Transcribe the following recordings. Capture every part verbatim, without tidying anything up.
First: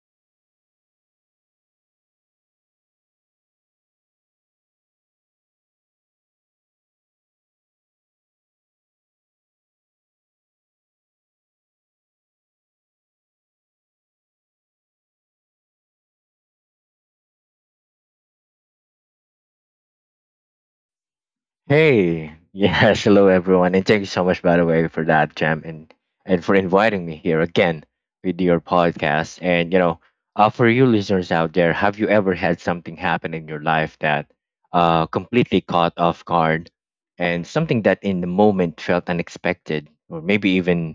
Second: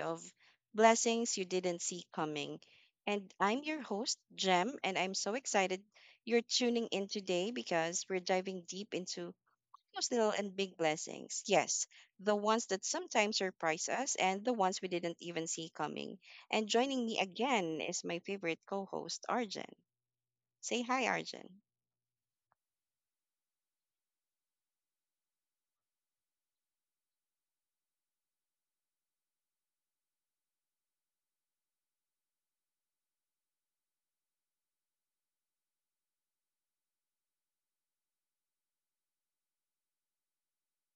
of Blessings You Didn't See Coming. And I'm your host, Jem, and I'm so excited you're tuning in today because we're diving deep into those little and big blessings. Yes, the ones that sometimes surprise us and the ones we didn't even see coming. And joining me again is my favorite co host, Arjun. Say hi, Arjun. Hey, yes, hello everyone, and thank you so much, by the way, for that, Jam, and and for inviting me here again with your podcast. And you know, uh, for you listeners out there, have you ever had something happen in your life that uh completely caught off guard, and something that in the moment felt unexpected, or maybe even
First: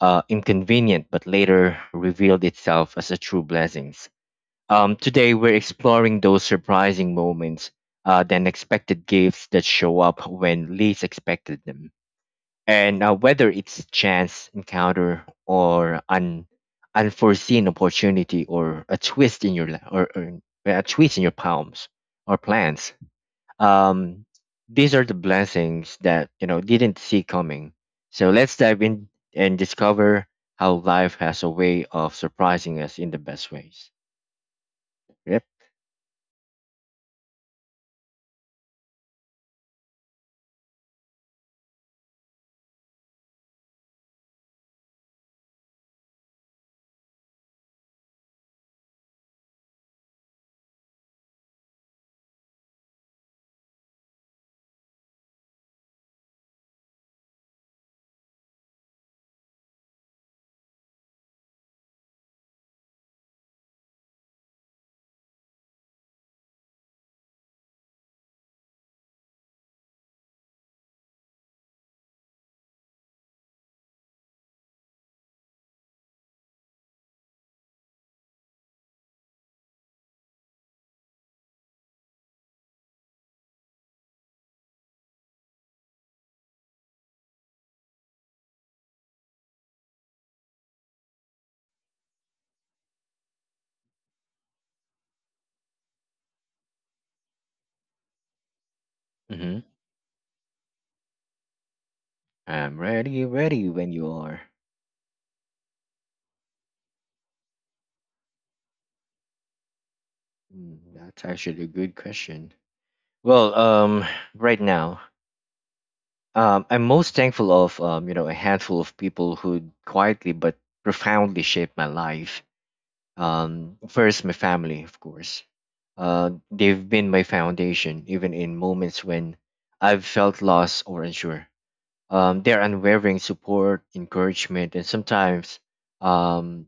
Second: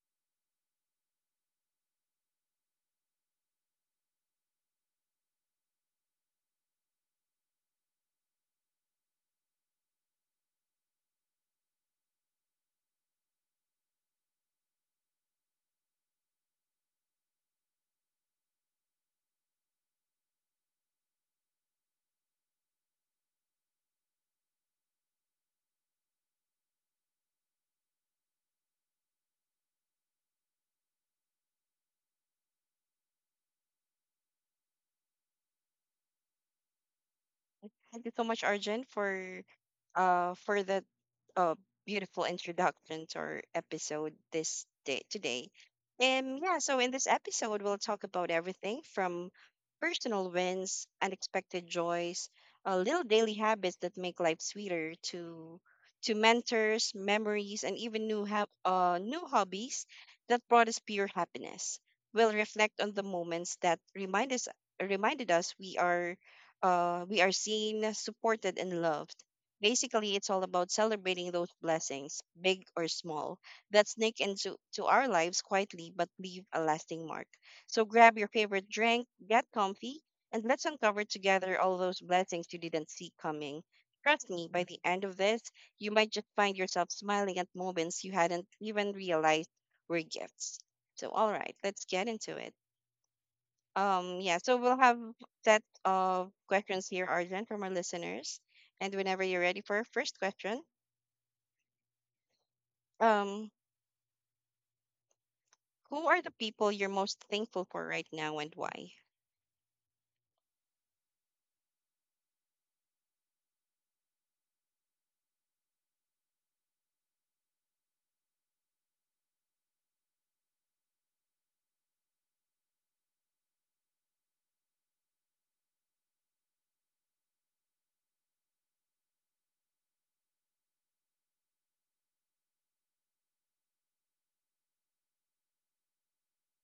uh inconvenient, but later revealed itself as a true blessing? Um, today, we're exploring those surprising moments, uh, the unexpected gifts that show up when least expected them, and uh, whether it's chance encounter or an unforeseen opportunity or a twist in your la- or, or a twist in your palms or plans. Um, these are the blessings that you know didn't see coming. So let's dive in and discover how life has a way of surprising us in the best ways. Yep. Thank you so much, Arjun, for uh for that uh beautiful introduction to our episode this day today. And yeah, so in this episode we'll talk about everything from personal wins, unexpected joys, uh, little daily habits that make life sweeter to to mentors, memories, and even new ha- uh, new hobbies that brought us pure happiness. We'll reflect on the moments that remind us reminded us we are uh, we are seen, supported, and loved. Basically, it's all about celebrating those blessings, big or small, that sneak into to our lives quietly but leave a lasting mark. So grab your favorite drink, get comfy, and let's uncover together all those blessings you didn't see coming. Trust me, by the end of this, you might just find yourself smiling at moments you hadn't even realized were gifts. So, all right, let's get into it. Um, yeah, so we'll have set of questions here, Arjun, from our listeners. And whenever you're Mm-hmm. ready for our first question, I'm ready, um, ready when you are. who are the people you're most thankful for right now and why? Mm, that's actually a good question. Well, um, right now, um, I'm most thankful of um, you know, a handful of people who quietly but profoundly shaped my life. Um, first, my family, of course. Uh, they've been my foundation, even in moments when I've felt lost or unsure. Um, their unwavering support, encouragement, and sometimes um,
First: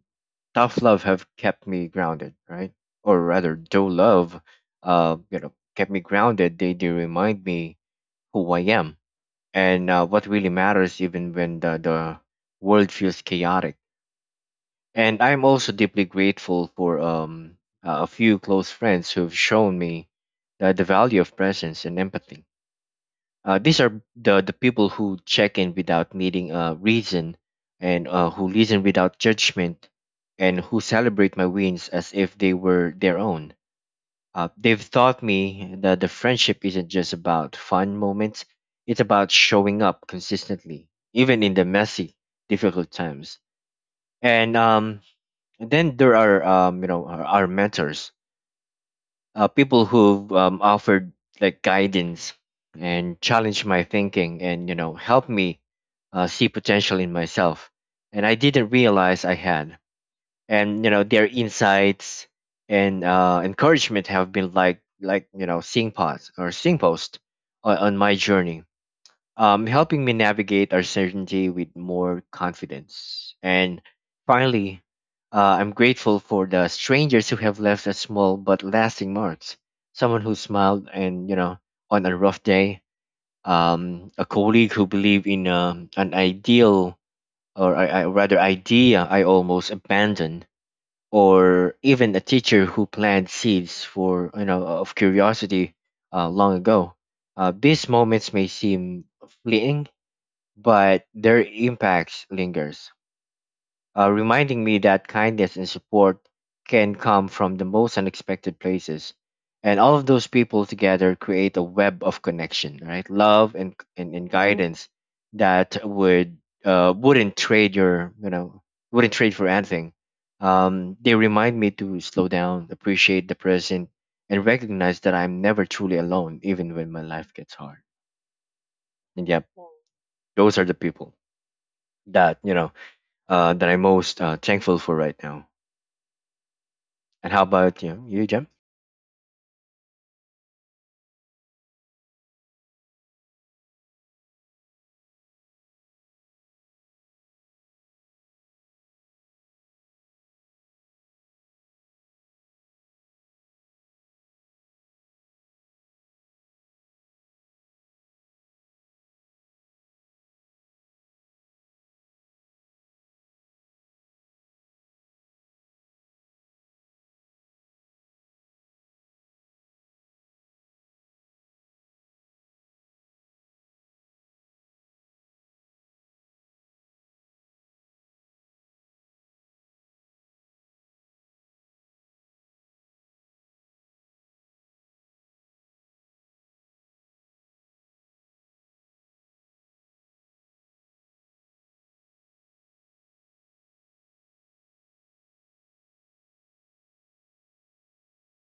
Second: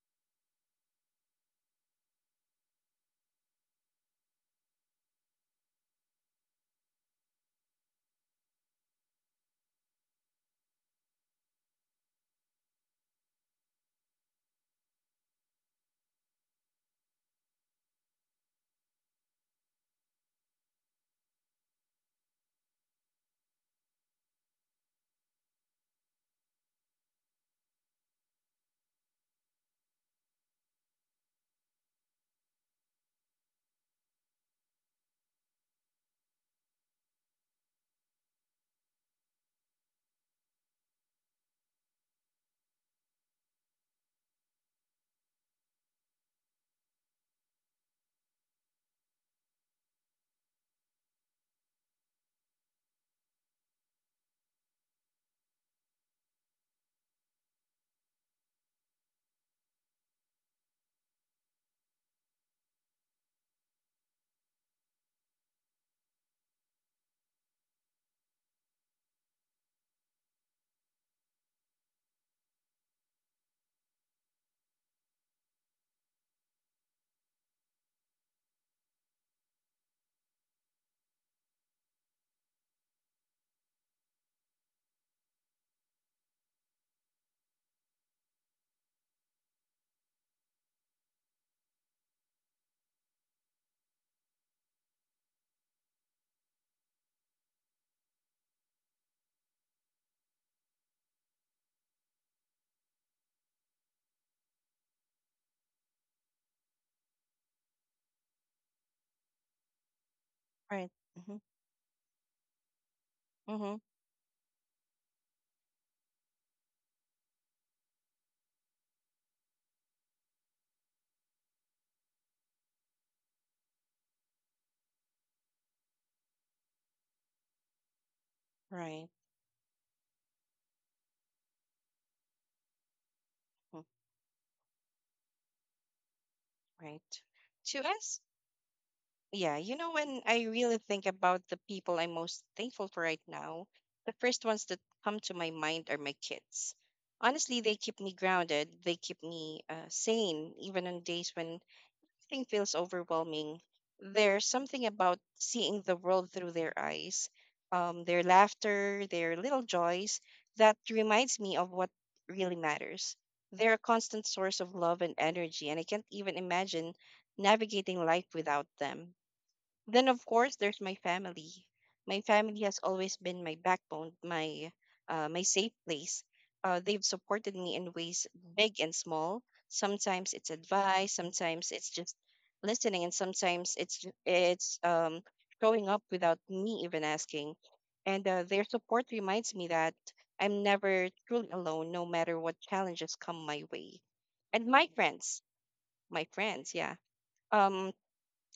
tough love have kept me grounded, right? Or rather, though love, uh, you know, kept me grounded. They they remind me who I am and uh, what really matters, even when the the world feels chaotic. And I'm also deeply grateful for um a few close friends who've shown me the, the value of presence and empathy. Uh, these are the, the people who check in without needing a reason, and uh, who listen without judgment and who celebrate my wins as if they were their own. Uh, they've taught me that the friendship isn't just about fun moments, it's about showing up consistently, even in the messy, difficult times. And um, then there are um, you know our, our mentors, uh, people who've um, offered like guidance and challenged my thinking and you know helped me uh, see potential in myself and I didn't realize I had and you know their insights and uh, encouragement have been like like you know seeing pods or seeing post on, on my journey, um, helping me navigate uncertainty with more confidence. And finally, uh, I'm grateful for the strangers who have left a small but lasting marks. Someone who smiled and you know on a rough day, um, a colleague who believed in um, an ideal or I, I, rather idea I almost abandoned, or even a teacher who planted seeds for you know of curiosity uh, long ago. Uh, these moments may seem fleeting, but their impacts lingers, uh, reminding me that kindness and support can come from the most unexpected places. And all of those people Right. together Mm-hmm. create a web of connection, right? Love and Mm-hmm. and, and guidance that would uh, wouldn't trade your you know wouldn't trade for anything. Um, they remind me to slow down, appreciate the present, and recognize that I'm never truly alone, even when my life gets hard. Right. And yeah, those are the people that you know uh, that I'm Mm. most uh, thankful for right now. Right. And how about To you, us, you, Jem? yeah, you know, when I really think about the people I'm most thankful for right now, the first ones that come to my mind are my kids. Honestly, they keep me grounded. They keep me uh, sane, even on days when something feels overwhelming, there's something about seeing the world through their eyes, um, their laughter, their little joys, that reminds me of what really matters. They're a constant source of love and energy, and I can't even imagine navigating life without them. Then of course there's my family. My family has always been my backbone, my uh, my safe place. Uh, they've supported me in ways big and small. Sometimes it's advice, sometimes it's just listening, and sometimes it's ju- it's um, showing up without me even asking. And uh, their support reminds me that I'm never truly alone, no matter what challenges come my way. And my friends, my friends, yeah. Um,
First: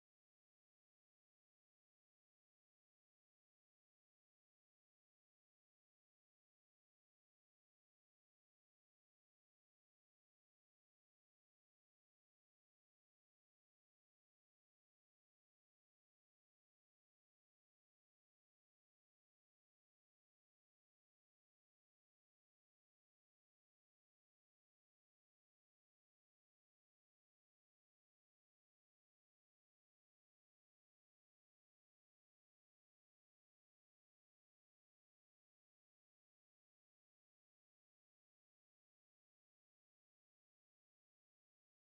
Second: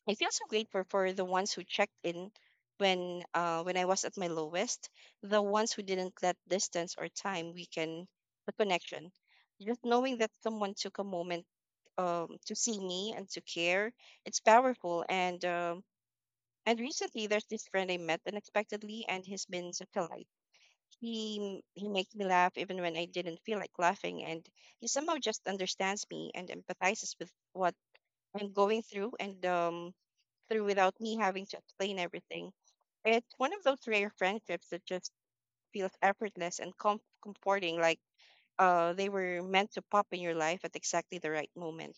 I feel so grateful for the ones who checked in when uh when I was at my lowest, the ones who didn't let distance or time weaken the connection. Just knowing that someone took a moment um to see me and to care, it's powerful. And um and recently there's this friend I met unexpectedly, and he's been such a light. He he makes me laugh even when I didn't feel like laughing, and he somehow just understands me and empathizes with what I'm going through, and um through without me having to explain everything. It's one of those rare friendships that just feels effortless and com- comforting, like uh, they were meant to pop in your life at exactly the right moment.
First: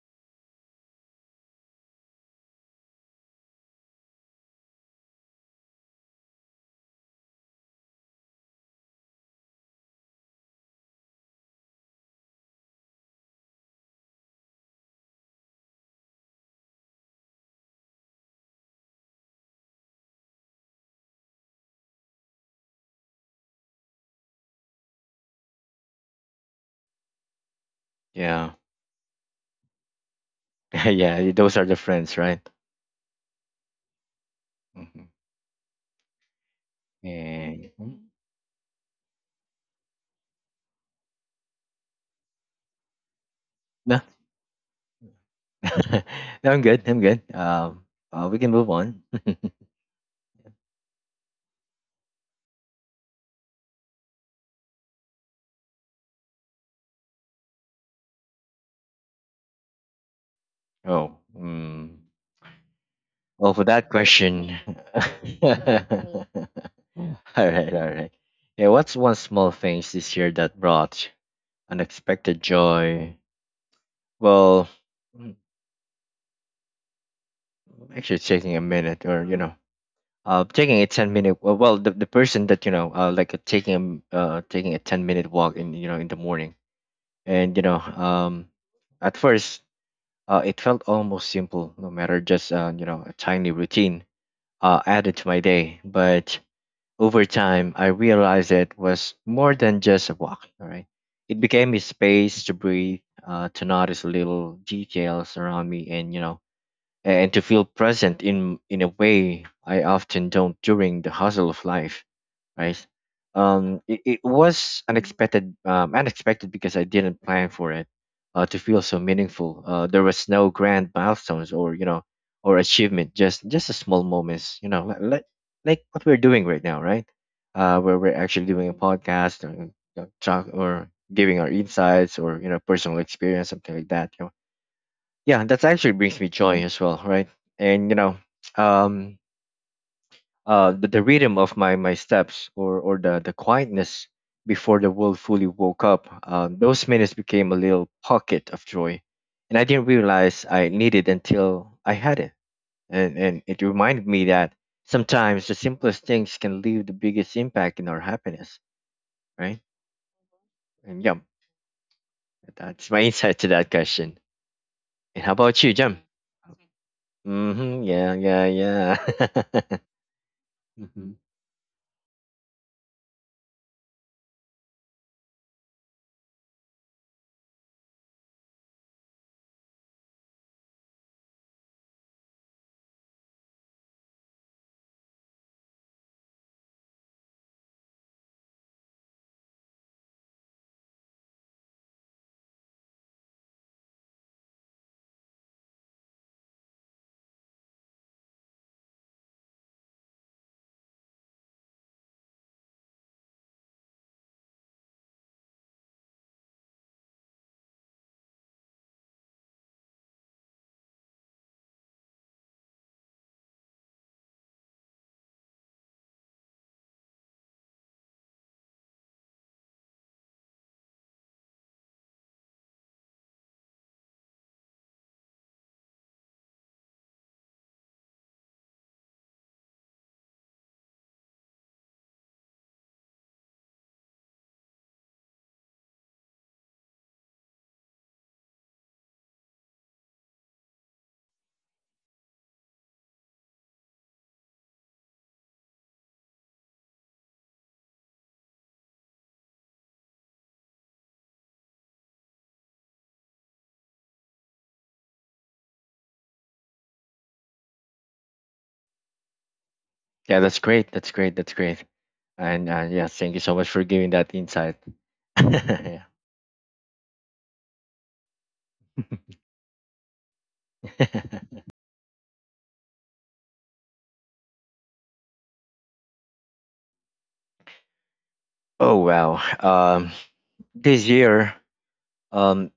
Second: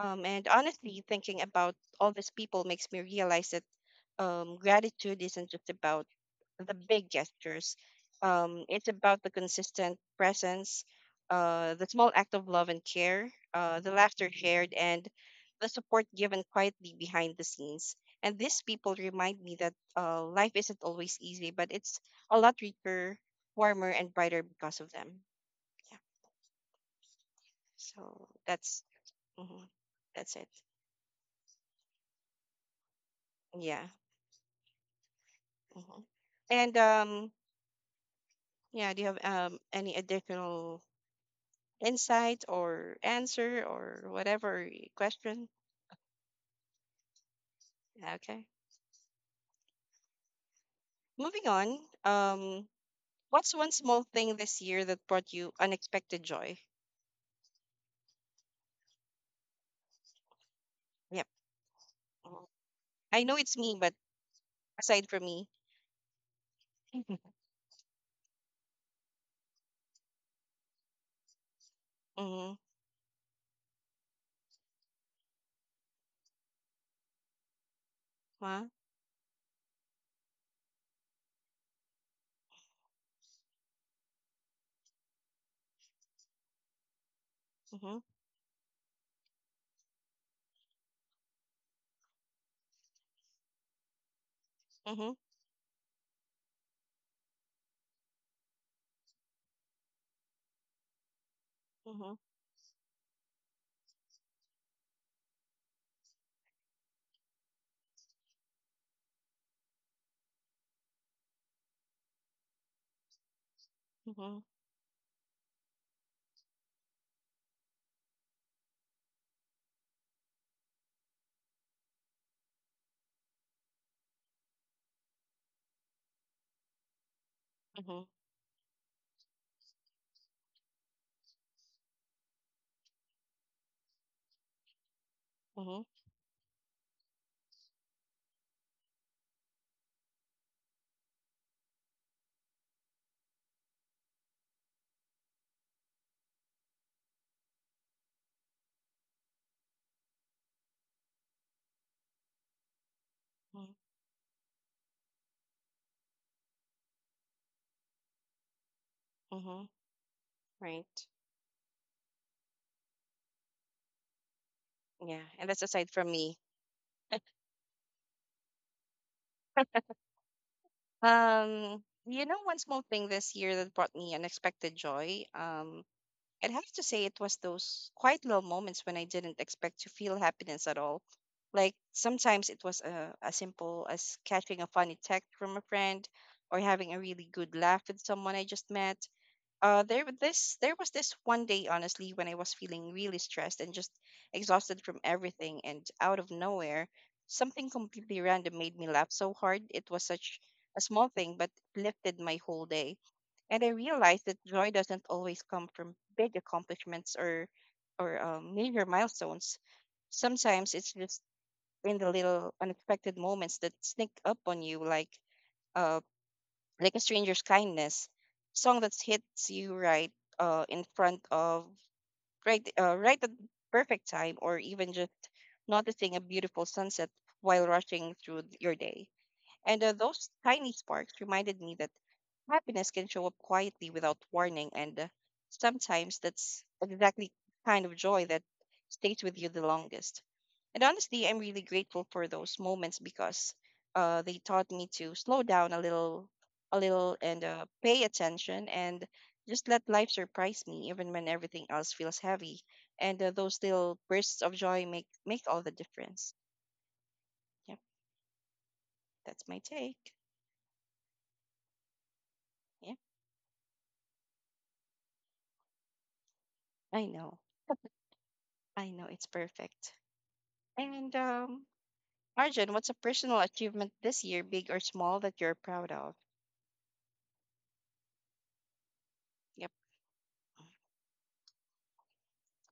Um, and honestly, thinking about all these people makes me realize that um, gratitude isn't just about the big gestures. Um, it's about the consistent presence, uh, the small act of love and care, uh, the laughter shared, and the support given quietly behind the scenes. And these people remind me that uh, life isn't always easy, but it's a lot richer, warmer, and brighter because of them. Yeah. So Yeah, that's mhm, that's it. yeah, those are the friends, right? Yeah. Hmm. Mhm. And um, And mm. yeah. Do you have um any additional insight or answer No, or whatever question. no, I'm good. I'm good. Um, uh, we Okay. can move on. Moving on. Um, what's one small thing this year that brought you unexpected joy? Oh, Yep. mm. Mhm. I know Well, it's for me, that but question, aside from me. all right, all right. Yeah, what's one small thing this year that brought unexpected Mm-hmm. joy? Well, mm, actually, it's taking a Huh? minute, or you know, uh taking a ten minute well, well the, the person that you know uh like uh, taking a uh taking a ten minute walk in you know in the morning, and you know Mm-hmm. um at first uh it felt almost simple, no matter, just uh you know a tiny routine uh Mm-hmm. added to my day, but over time I realized it was more than just a walk. All right, it became a Mm-hmm. space to breathe, uh to notice little details around me, and you know and to feel present in in a way I often don't during the hustle of life, right? Um, it, it Mm-hmm. was unexpected, um, unexpected because I didn't plan for it uh, to feel so meaningful. Uh, there was no grand milestones or you know or achievement, just just a small moments, you know, like like, like what we're doing right now, right? Uh, where Mm-hmm. we're actually doing a podcast or you know, talk or giving our insights or you know personal experience, something like that. Yeah, that Mm-hmm. actually brings me joy as well, right? And you know um uh the, the rhythm of my my steps, or or the the quietness before the world fully woke up. Uh, those minutes became a little pocket of joy, and I didn't realize I needed until I had it. And and it Mm-hmm. reminded me that sometimes the simplest things can leave the biggest impact in our happiness, right? Mm-hmm. And Right. yeah, that's my insight to that question. Yeah. And how And that's about you, aside Jim? from me. Mm-hmm. Yeah yeah yeah Mhm. Um, you know, one small thing this year that brought me unexpected joy. Um, I'd have to say it was those quite little moments when I didn't expect to feel happiness at all. Like sometimes it was uh, as simple as catching a funny text from a friend or having a really good laugh with someone I just met. Uh, there was this there was this one day honestly when I was feeling really stressed and just exhausted from everything and out of nowhere something completely random made me laugh so hard. It was such a small thing but lifted my whole day, and I realized that joy doesn't always come from big accomplishments or or um, major milestones. Sometimes it's just in the little unexpected moments that sneak up on you, like uh, like a stranger's kindness, song that hits you right uh, in front of right uh, right at the perfect time, or even just noticing a beautiful sunset while rushing through your day. And uh, those tiny sparks reminded me that happiness can show up quietly without warning, and uh, sometimes that's exactly kind of joy that stays with you the longest. And honestly, I'm really grateful for those moments because uh, they taught me to slow down a little, a little, and uh, pay attention, and just let life surprise me, even when everything else feels heavy. And uh, those little bursts of joy make make all the difference. Yeah, that's my take. Yeah, that's great. That's great. That's great. And uh, Yeah, yeah, thank you so much for giving that insight. Yeah. I know, I know, it's perfect. And um, Arjun, what's a personal achievement this year, big or small, that you're proud of? Oh wow. Yep. Um, this year, um,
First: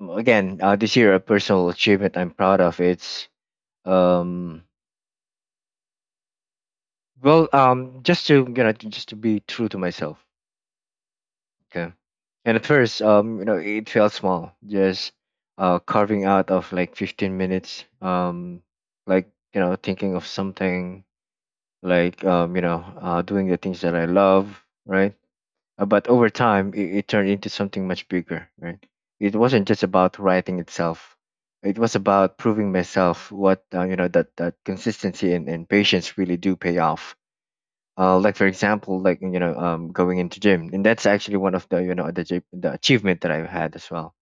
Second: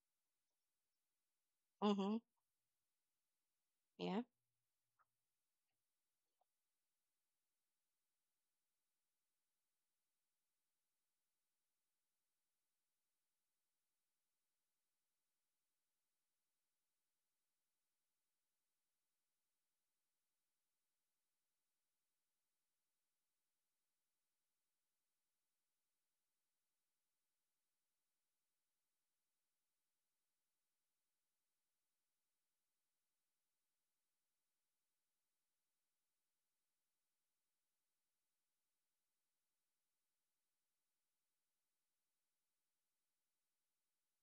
again, uh, this year a personal achievement Mm-hmm. I'm proud of. It's Yeah. um, well, um, just to you know, to- just to be true to myself. Okay. And at first, um, you know, it felt small, just uh, carving out of like fifteen minutes, um, like you know, thinking of something like um, you know, uh, doing the things that I love, right? Uh, but over time, it, it turned into something much bigger, right? It wasn't just about writing itself; it was about proving myself what uh, you know that that consistency and, and patience really do pay off. Uh, like for example, like you know, um, going into gym, and that's actually one of the you know the, j- the achievement that I've had as well.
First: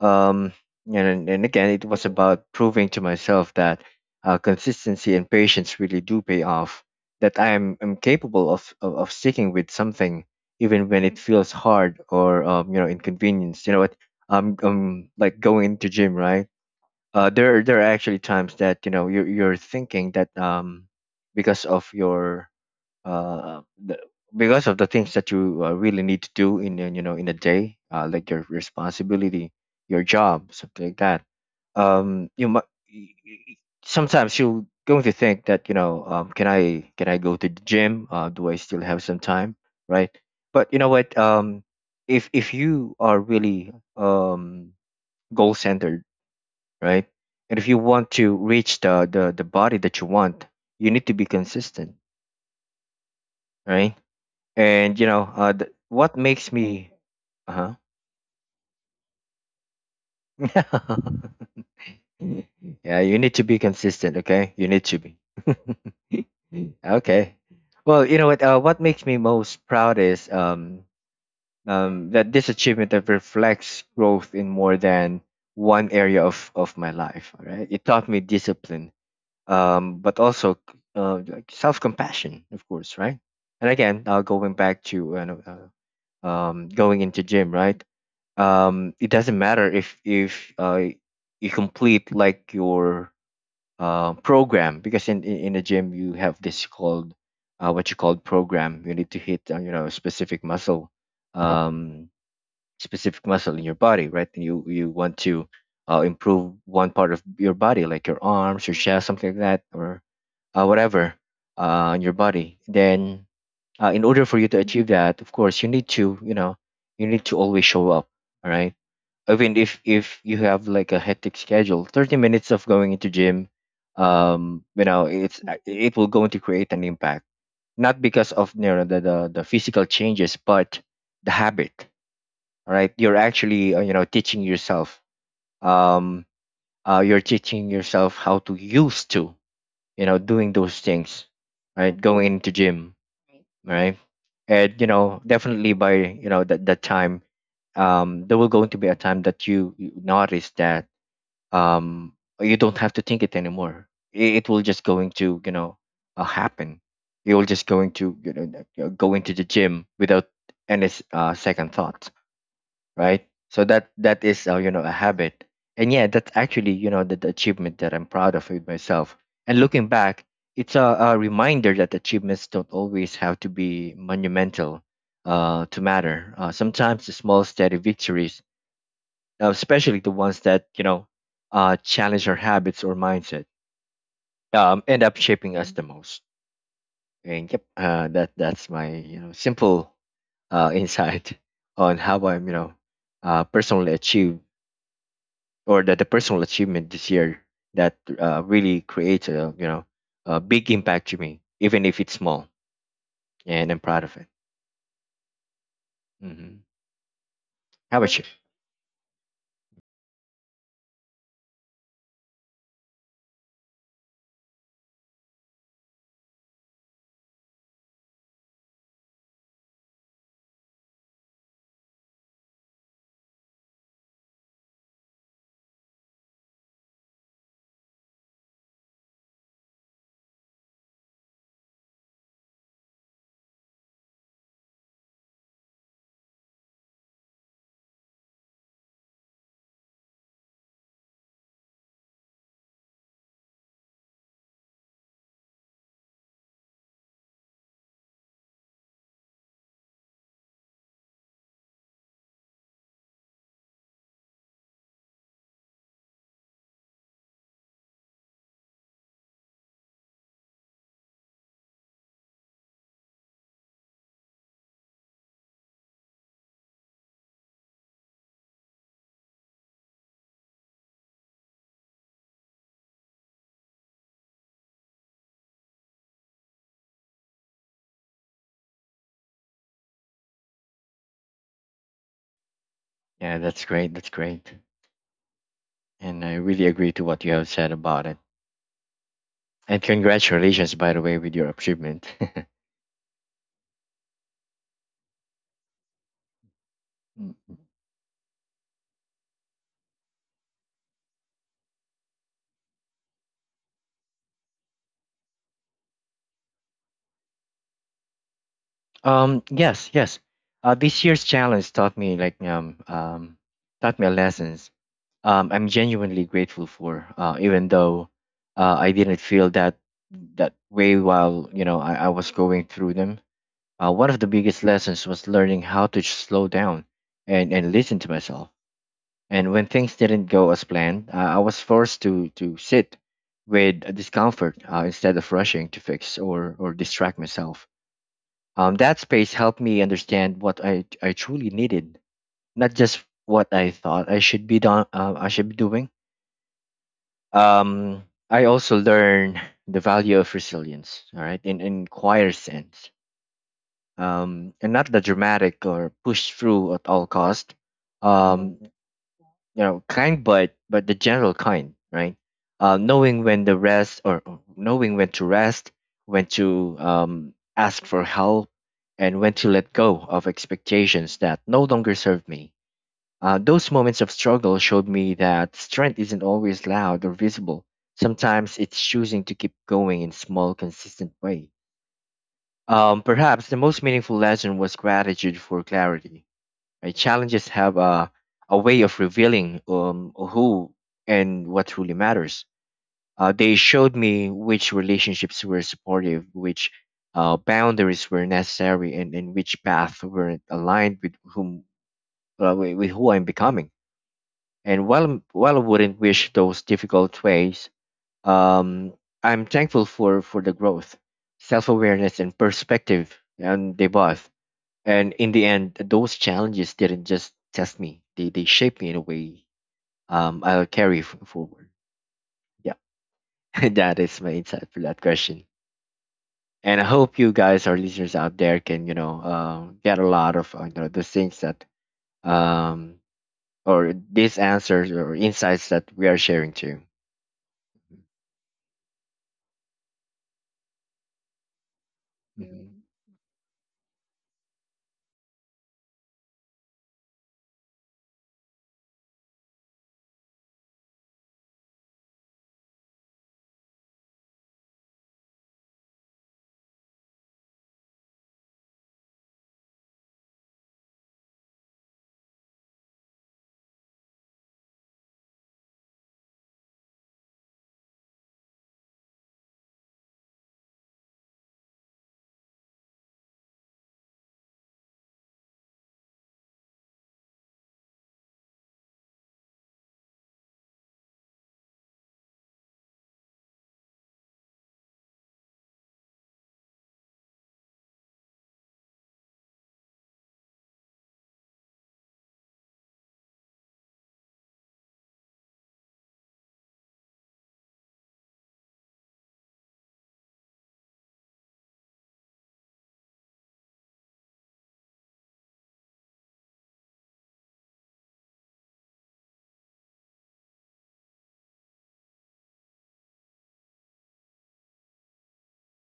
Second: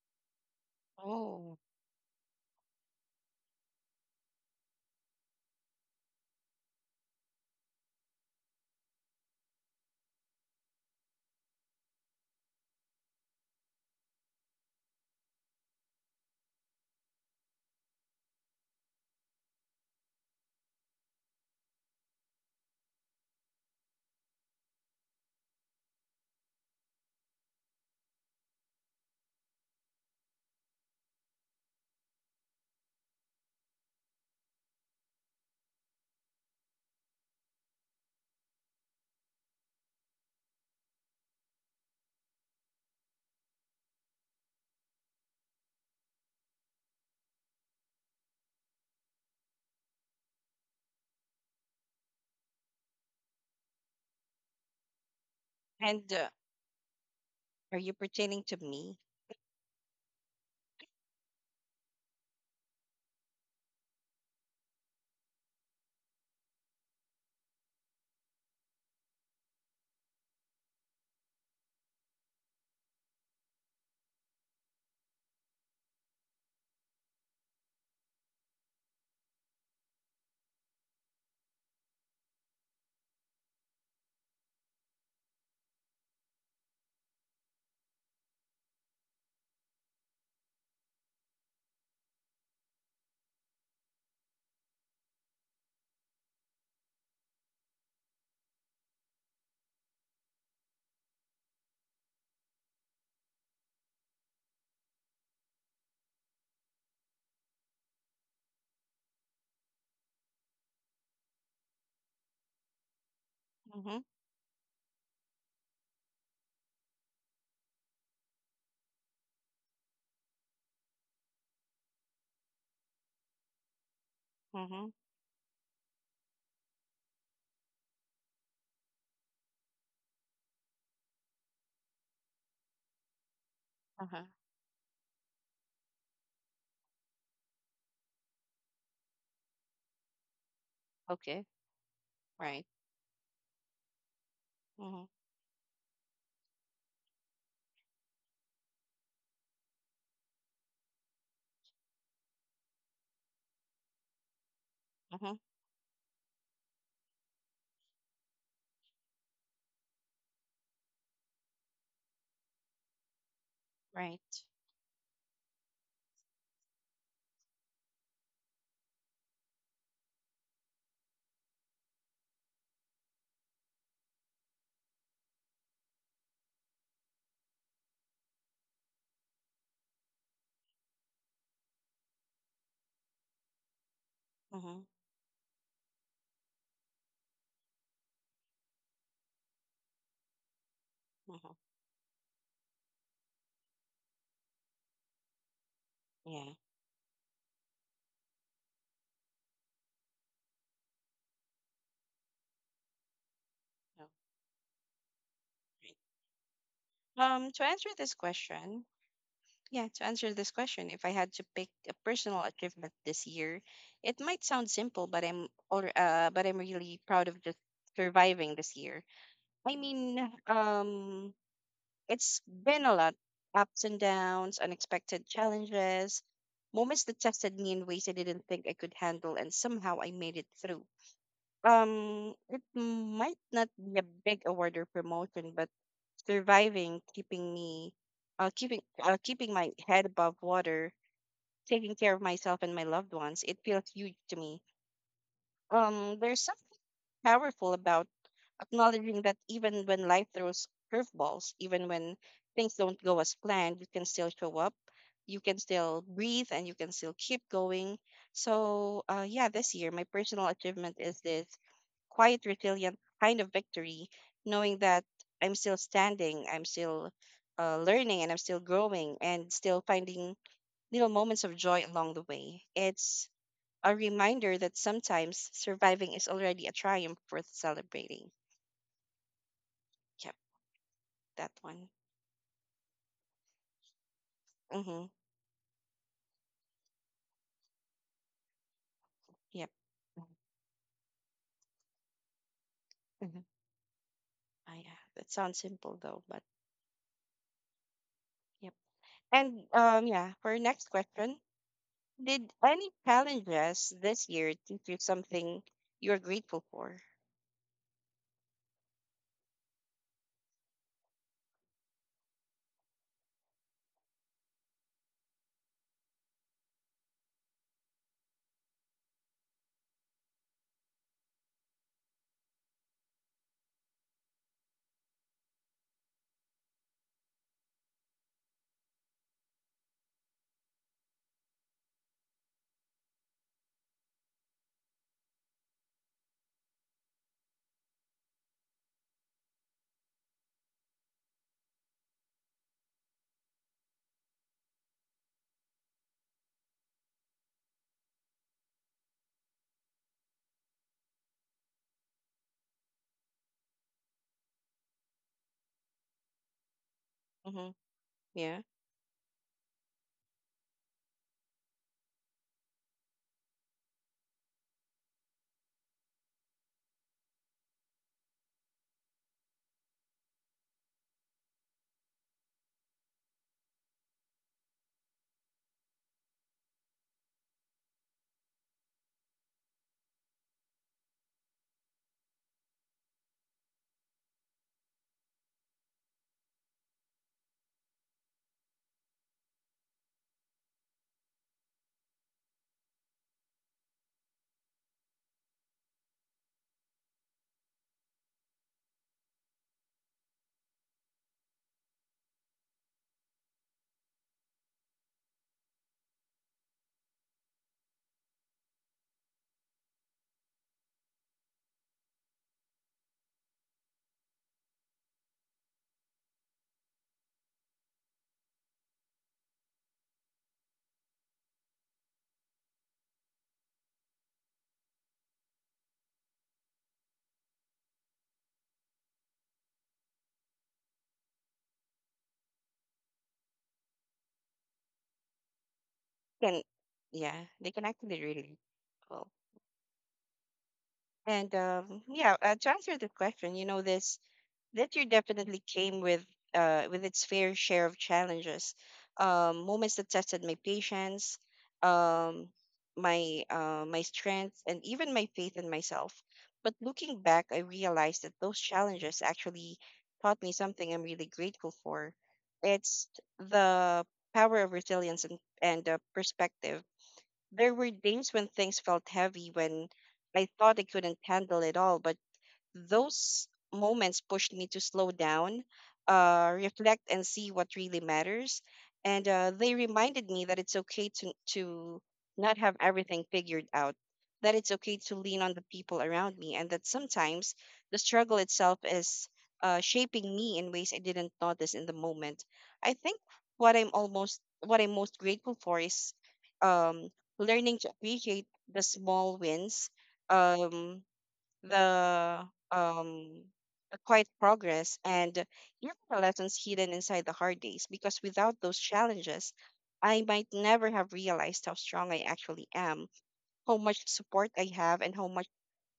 Um, and, and Oh. again, it was about proving to myself that uh, consistency and patience really do pay off, that I am, am capable of, of, of sticking with something even when it feels hard or um, you know inconvenienced. You know what? I'm, I'm like going into gym, right? Uh, there, there are actually times that you know you're, you're thinking that um, because of your uh, the, because of the things that you uh, really need to do in a- you know in a day, uh, like your responsibility, your job, something like that. Um, you might sometimes you're going to think that you know, um, can I can I go to the gym? Uh, do I still have some time? Right? But you know what? Um, if if you are really um, goal centered, right? And if you want to reach the, the the body that you want, you need to be consistent, right? And you know, uh, th- And what uh, makes me, uh huh. are you pertaining to me? Yeah, you need to be consistent. Okay, you need to be. Okay. Well, you know what? Uh, what makes me most proud is um, um, that this achievement that reflects growth in more than one area of, of my life. All right, it taught me discipline, um, but also uh, like self compassion, of course, right? And again, uh, going back to uh, no, uh, um, going into gym, right? Um, it doesn't matter if if uh you complete like your uh program, because in in in the gym you have this called uh what you call program. You need to hit uh, you know specific muscle, um specific muscle in your body, right? And you you want to uh, improve one part of your body, like your arms, your chest, something like that, or uh, whatever uh, in your body. Then uh, Mm-hmm. in order for you to achieve that, of course you need to you know you need to always show up, all right? I mean, if if you have like a hectic schedule, thirty minutes of going into gym, um, you Mm-hmm. know, it's uh, it will going to create an impact. Not because of you know the the, the physical changes, but the habit. All right, you're actually uh, you know Uh-huh. teaching yourself. Um, uh, you're teaching yourself how to use to you know doing those things. Okay. Right, going into Right. gym. Right, and you Mm-hmm. know definitely by you know that that time um, there will going to be a time that you, you notice that um you don't have to think it anymore it, it will just going Mm-hmm. to you know uh, happen. You'll just going to you know like, uh, go into the gym without any s- uh, second thoughts, right? So that that Right. is uh, you know a habit. And yeah, that's actually you know the, the achievement that I'm proud of with myself. And looking back, it's a, a reminder that achievements don't always have to be monumental uh, to matter. Uh, sometimes the small steady victories, uh, especially the ones that you know uh, challenge our habits or mindset, Mm-hmm. um, end up shaping us the most. And yep, uh, that that's my you know simple uh, insight Mm-hmm. on how I'm you know uh, personally achieve, or that the personal Yeah. achievement this year that uh, really creates a you know a big impact to me, even if it's small, and I'm proud Oh, of it. right. Hmm. Um, to answer How this about you? question, yeah, to answer this question, if I had to pick a personal achievement this year, it might sound simple, but I'm or uh, but I'm really proud of just surviving this year. I mean, um, it's been a lot ups and downs, unexpected challenges, moments that tested me in ways I didn't think I could handle, and somehow I made it through. Um, it might not be a big award or promotion, but surviving, keeping me, uh, keeping, uh, keeping my head above water, taking care of myself and my loved ones, it feels huge to me. Um, there's something powerful about acknowledging that even when life throws curveballs, even when things don't go as planned, you can still show up, you can still breathe, and you can still keep going. So, uh, yeah, this year, my personal achievement is this quiet, resilient kind of victory, knowing that I'm still standing, I'm still uh, learning, and I'm still growing, and still finding little moments of joy along the way. It's a reminder that sometimes surviving is already a triumph worth celebrating. Yep. That one. Yeah, that's great. That's great, Mm-hmm. and I really agree to what you have said about it. Yep. And congratulations, by the way, with your achievement. Mm-hmm. Ah, yeah. That sounds simple though, but Mm. yep. And um, yeah. For our next question, did any challenges this year teach you something you're grateful for? Um, yes, yes. Uh, this year's challenge taught me like um, um taught me a lessons. Um, I'm genuinely grateful for, uh, even though uh, I didn't feel that that way while you know I, I was going through them. Uh, one of the biggest lessons was learning how to slow down and and listen to myself. And when things didn't go as planned, uh, I was forced to, to sit with a discomfort uh, instead of rushing to fix or, or distract myself. Um, that space helped me understand what I, I truly needed, not just what I thought I should be done, uh, I should be doing. Um, I also learned the value of resilience, all right, in, in quieter sense, um, and not the dramatic or push through at all cost. Mm-hmm. Mm-hmm. Yeah. Um, you know kind but but the general kind, right? Uh, knowing when to rest or or knowing when to rest when to um, ask for help, and when to let go of expectations that no longer serve me. Uh, those moments of struggle showed me that strength isn't always loud or visible. Sometimes it's choosing to keep going in small consistent way. Um, perhaps the most meaningful lesson was gratitude for clarity. Right? Challenges have a, a way of revealing um, who and what truly matters. Uh, they showed me which relationships were supportive, which uh, boundaries were necessary, and, and which path weren't aligned with whom uh, wi- with who I'm becoming. And while while I wouldn't wish those difficult ways, um, I'm thankful for for the growth, self awareness, and perspective, and they both. And in the end, those challenges didn't just test me, they they shaped me in a way um I'll carry f- forward. Yeah. That is my insight for that question. And I hope you guys, our listeners out there, can you know um get a lot of uh, you know the things that um or these answers or insights that we are sharing Can too. Yeah, they can Mhm. actually relate. Well, and um, yeah. Uh, to Mm. answer the question, you know this that year definitely came with uh, with its fair share of challenges, um, moments that tested my patience, um, my uh, my strength, and even my faith in myself. But looking back, I realized that those challenges actually taught me something I'm really grateful for. It's the power of resilience and, and uh, perspective. There were days when things felt heavy, when I thought I couldn't handle it all, but those moments pushed me to slow down, uh, reflect, and see what really matters. And uh, they reminded me that it's okay to to not have everything figured out, that it's okay to lean on the people around me, and that sometimes the struggle itself is uh, shaping me in ways I didn't notice in the moment. I think what I'm almost what I'm most grateful for is um, learning to appreciate the small wins. Um, the um the quiet progress and even the lessons hidden inside the hard days, because without those challenges I might never have realized how strong I actually am, how much support I have, and how much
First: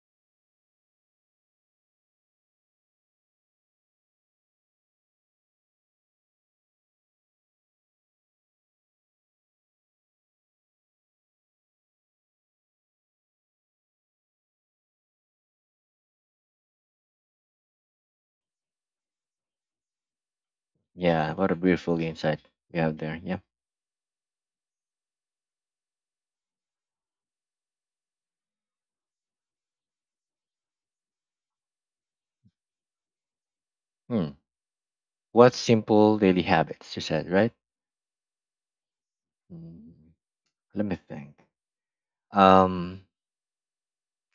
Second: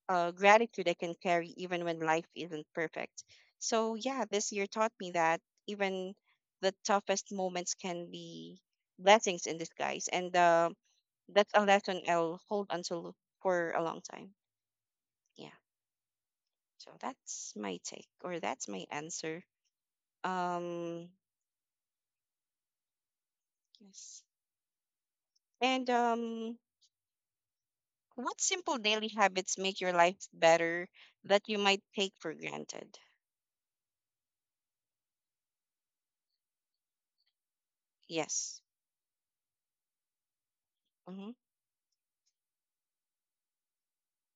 uh, gratitude I can carry even when life isn't perfect. So, yeah, this year taught me that even the toughest moments can be blessings in disguise. And uh, that's a lesson I'll hold until for a long time. Yeah. So that's my take or that's my answer. Um Yeah, what a beautiful insight we have there, yeah. yes. And um what simple daily habits make your life better that you might take for granted? Hmm. What simple daily habits, you said, right? Yes. Mm, let me Mm-hmm. think. um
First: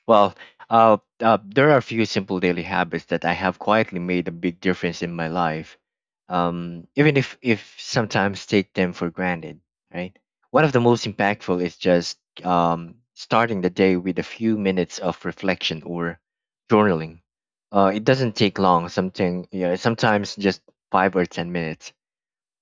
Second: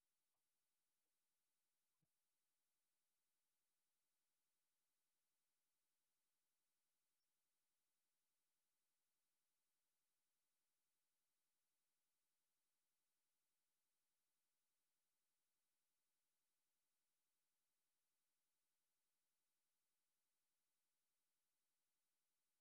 Well, uh, uh, there are a few simple daily habits that I have quietly made a big difference in my life, um, even if, if sometimes take them for granted, right? One of the most impactful is just um, starting the day with a few minutes of reflection or journaling. Uh, it doesn't take long, something, yeah, sometimes just five or ten minutes,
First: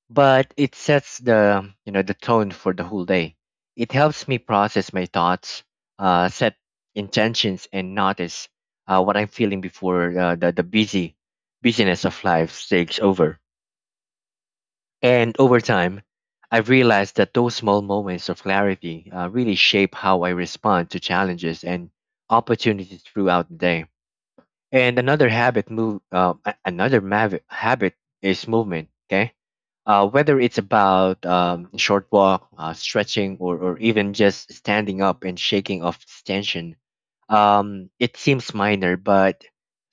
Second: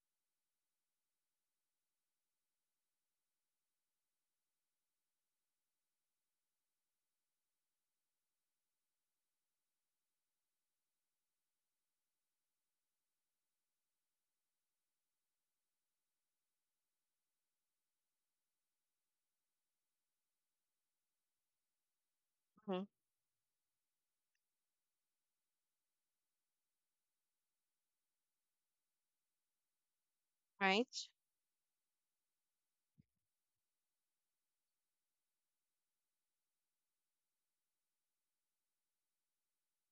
but it sets the you know the tone for the whole day. It helps me process my thoughts, uh, set intentions, and notice uh, what I'm feeling before uh, the the busy busyness of life takes over. And over time, I've realized that those small moments of clarity uh, really shape how I respond to challenges and Hmm. opportunities throughout the day. And another habit move uh, a- another mav- habit is movement. Okay, uh, whether it's Right? about um, a short walk, uh, stretching, or, or even just standing up and shaking off tension, um, it seems minor, but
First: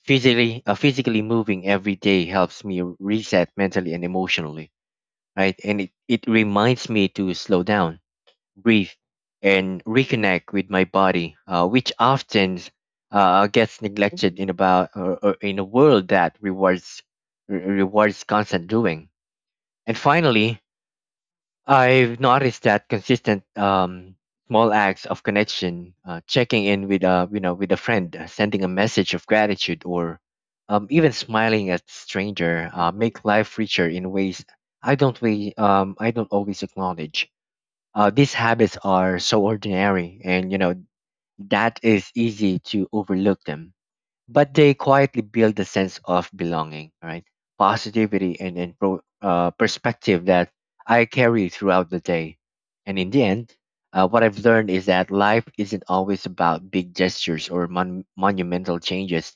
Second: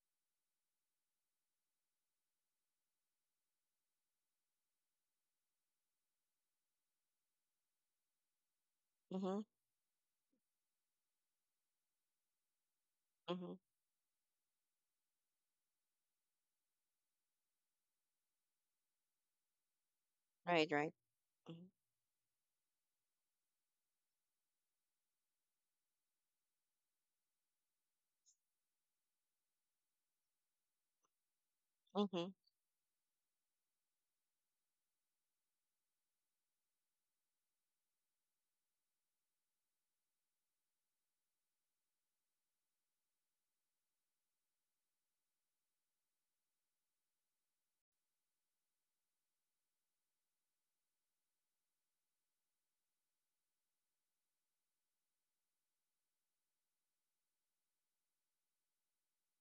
physically, uh, physically moving every day helps me reset mentally and emotionally, right? And it, it reminds me to slow down, breathe, Mm-hmm. and reconnect with my body, uh, which often uh, Mm-hmm. gets neglected in about or, or in a world that rewards re- rewards constant doing. And finally, Right, right. Mm-hmm. I've noticed that consistent um, small acts of connection, uh, checking in with a you know with a friend, uh, sending a message of gratitude, or um, even smiling at Mm-hmm. stranger, uh, make life richer in ways I don't we um, I don't always acknowledge. Uh, these habits are so ordinary, and you know that is easy to overlook them, but they quietly build a sense of belonging, right? Positivity and, and pro, uh, perspective that I carry throughout the day. And in the end, uh, what I've learned is that life isn't always about big gestures or mon- monumental changes.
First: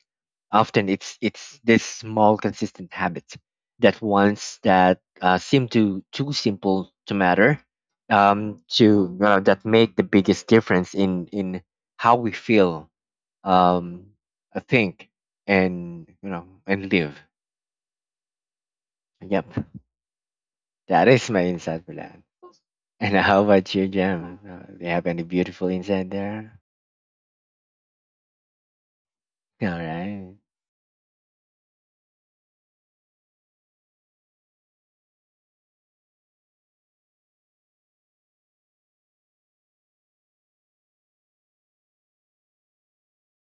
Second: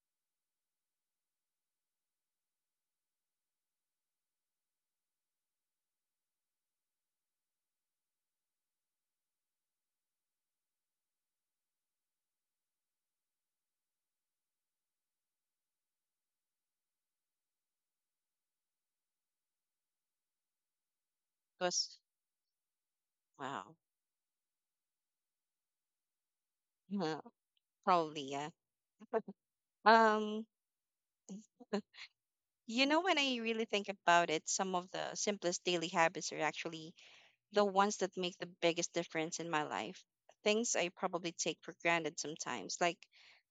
Often, it's it's this small, consistent habit that ones that uh, seem to too simple to matter, um, to uh, that make the biggest difference in in how we feel, um, think, and you know, and live. Yep, that is my insight for Was that. And how Wow. about you, Jam? Uh, do you have any beautiful insight there? Yeah, probably, yeah. All right. Um, you know, when I really think about it, some of the simplest daily habits are actually the ones that make the biggest difference in my life. Things I probably take for granted sometimes, like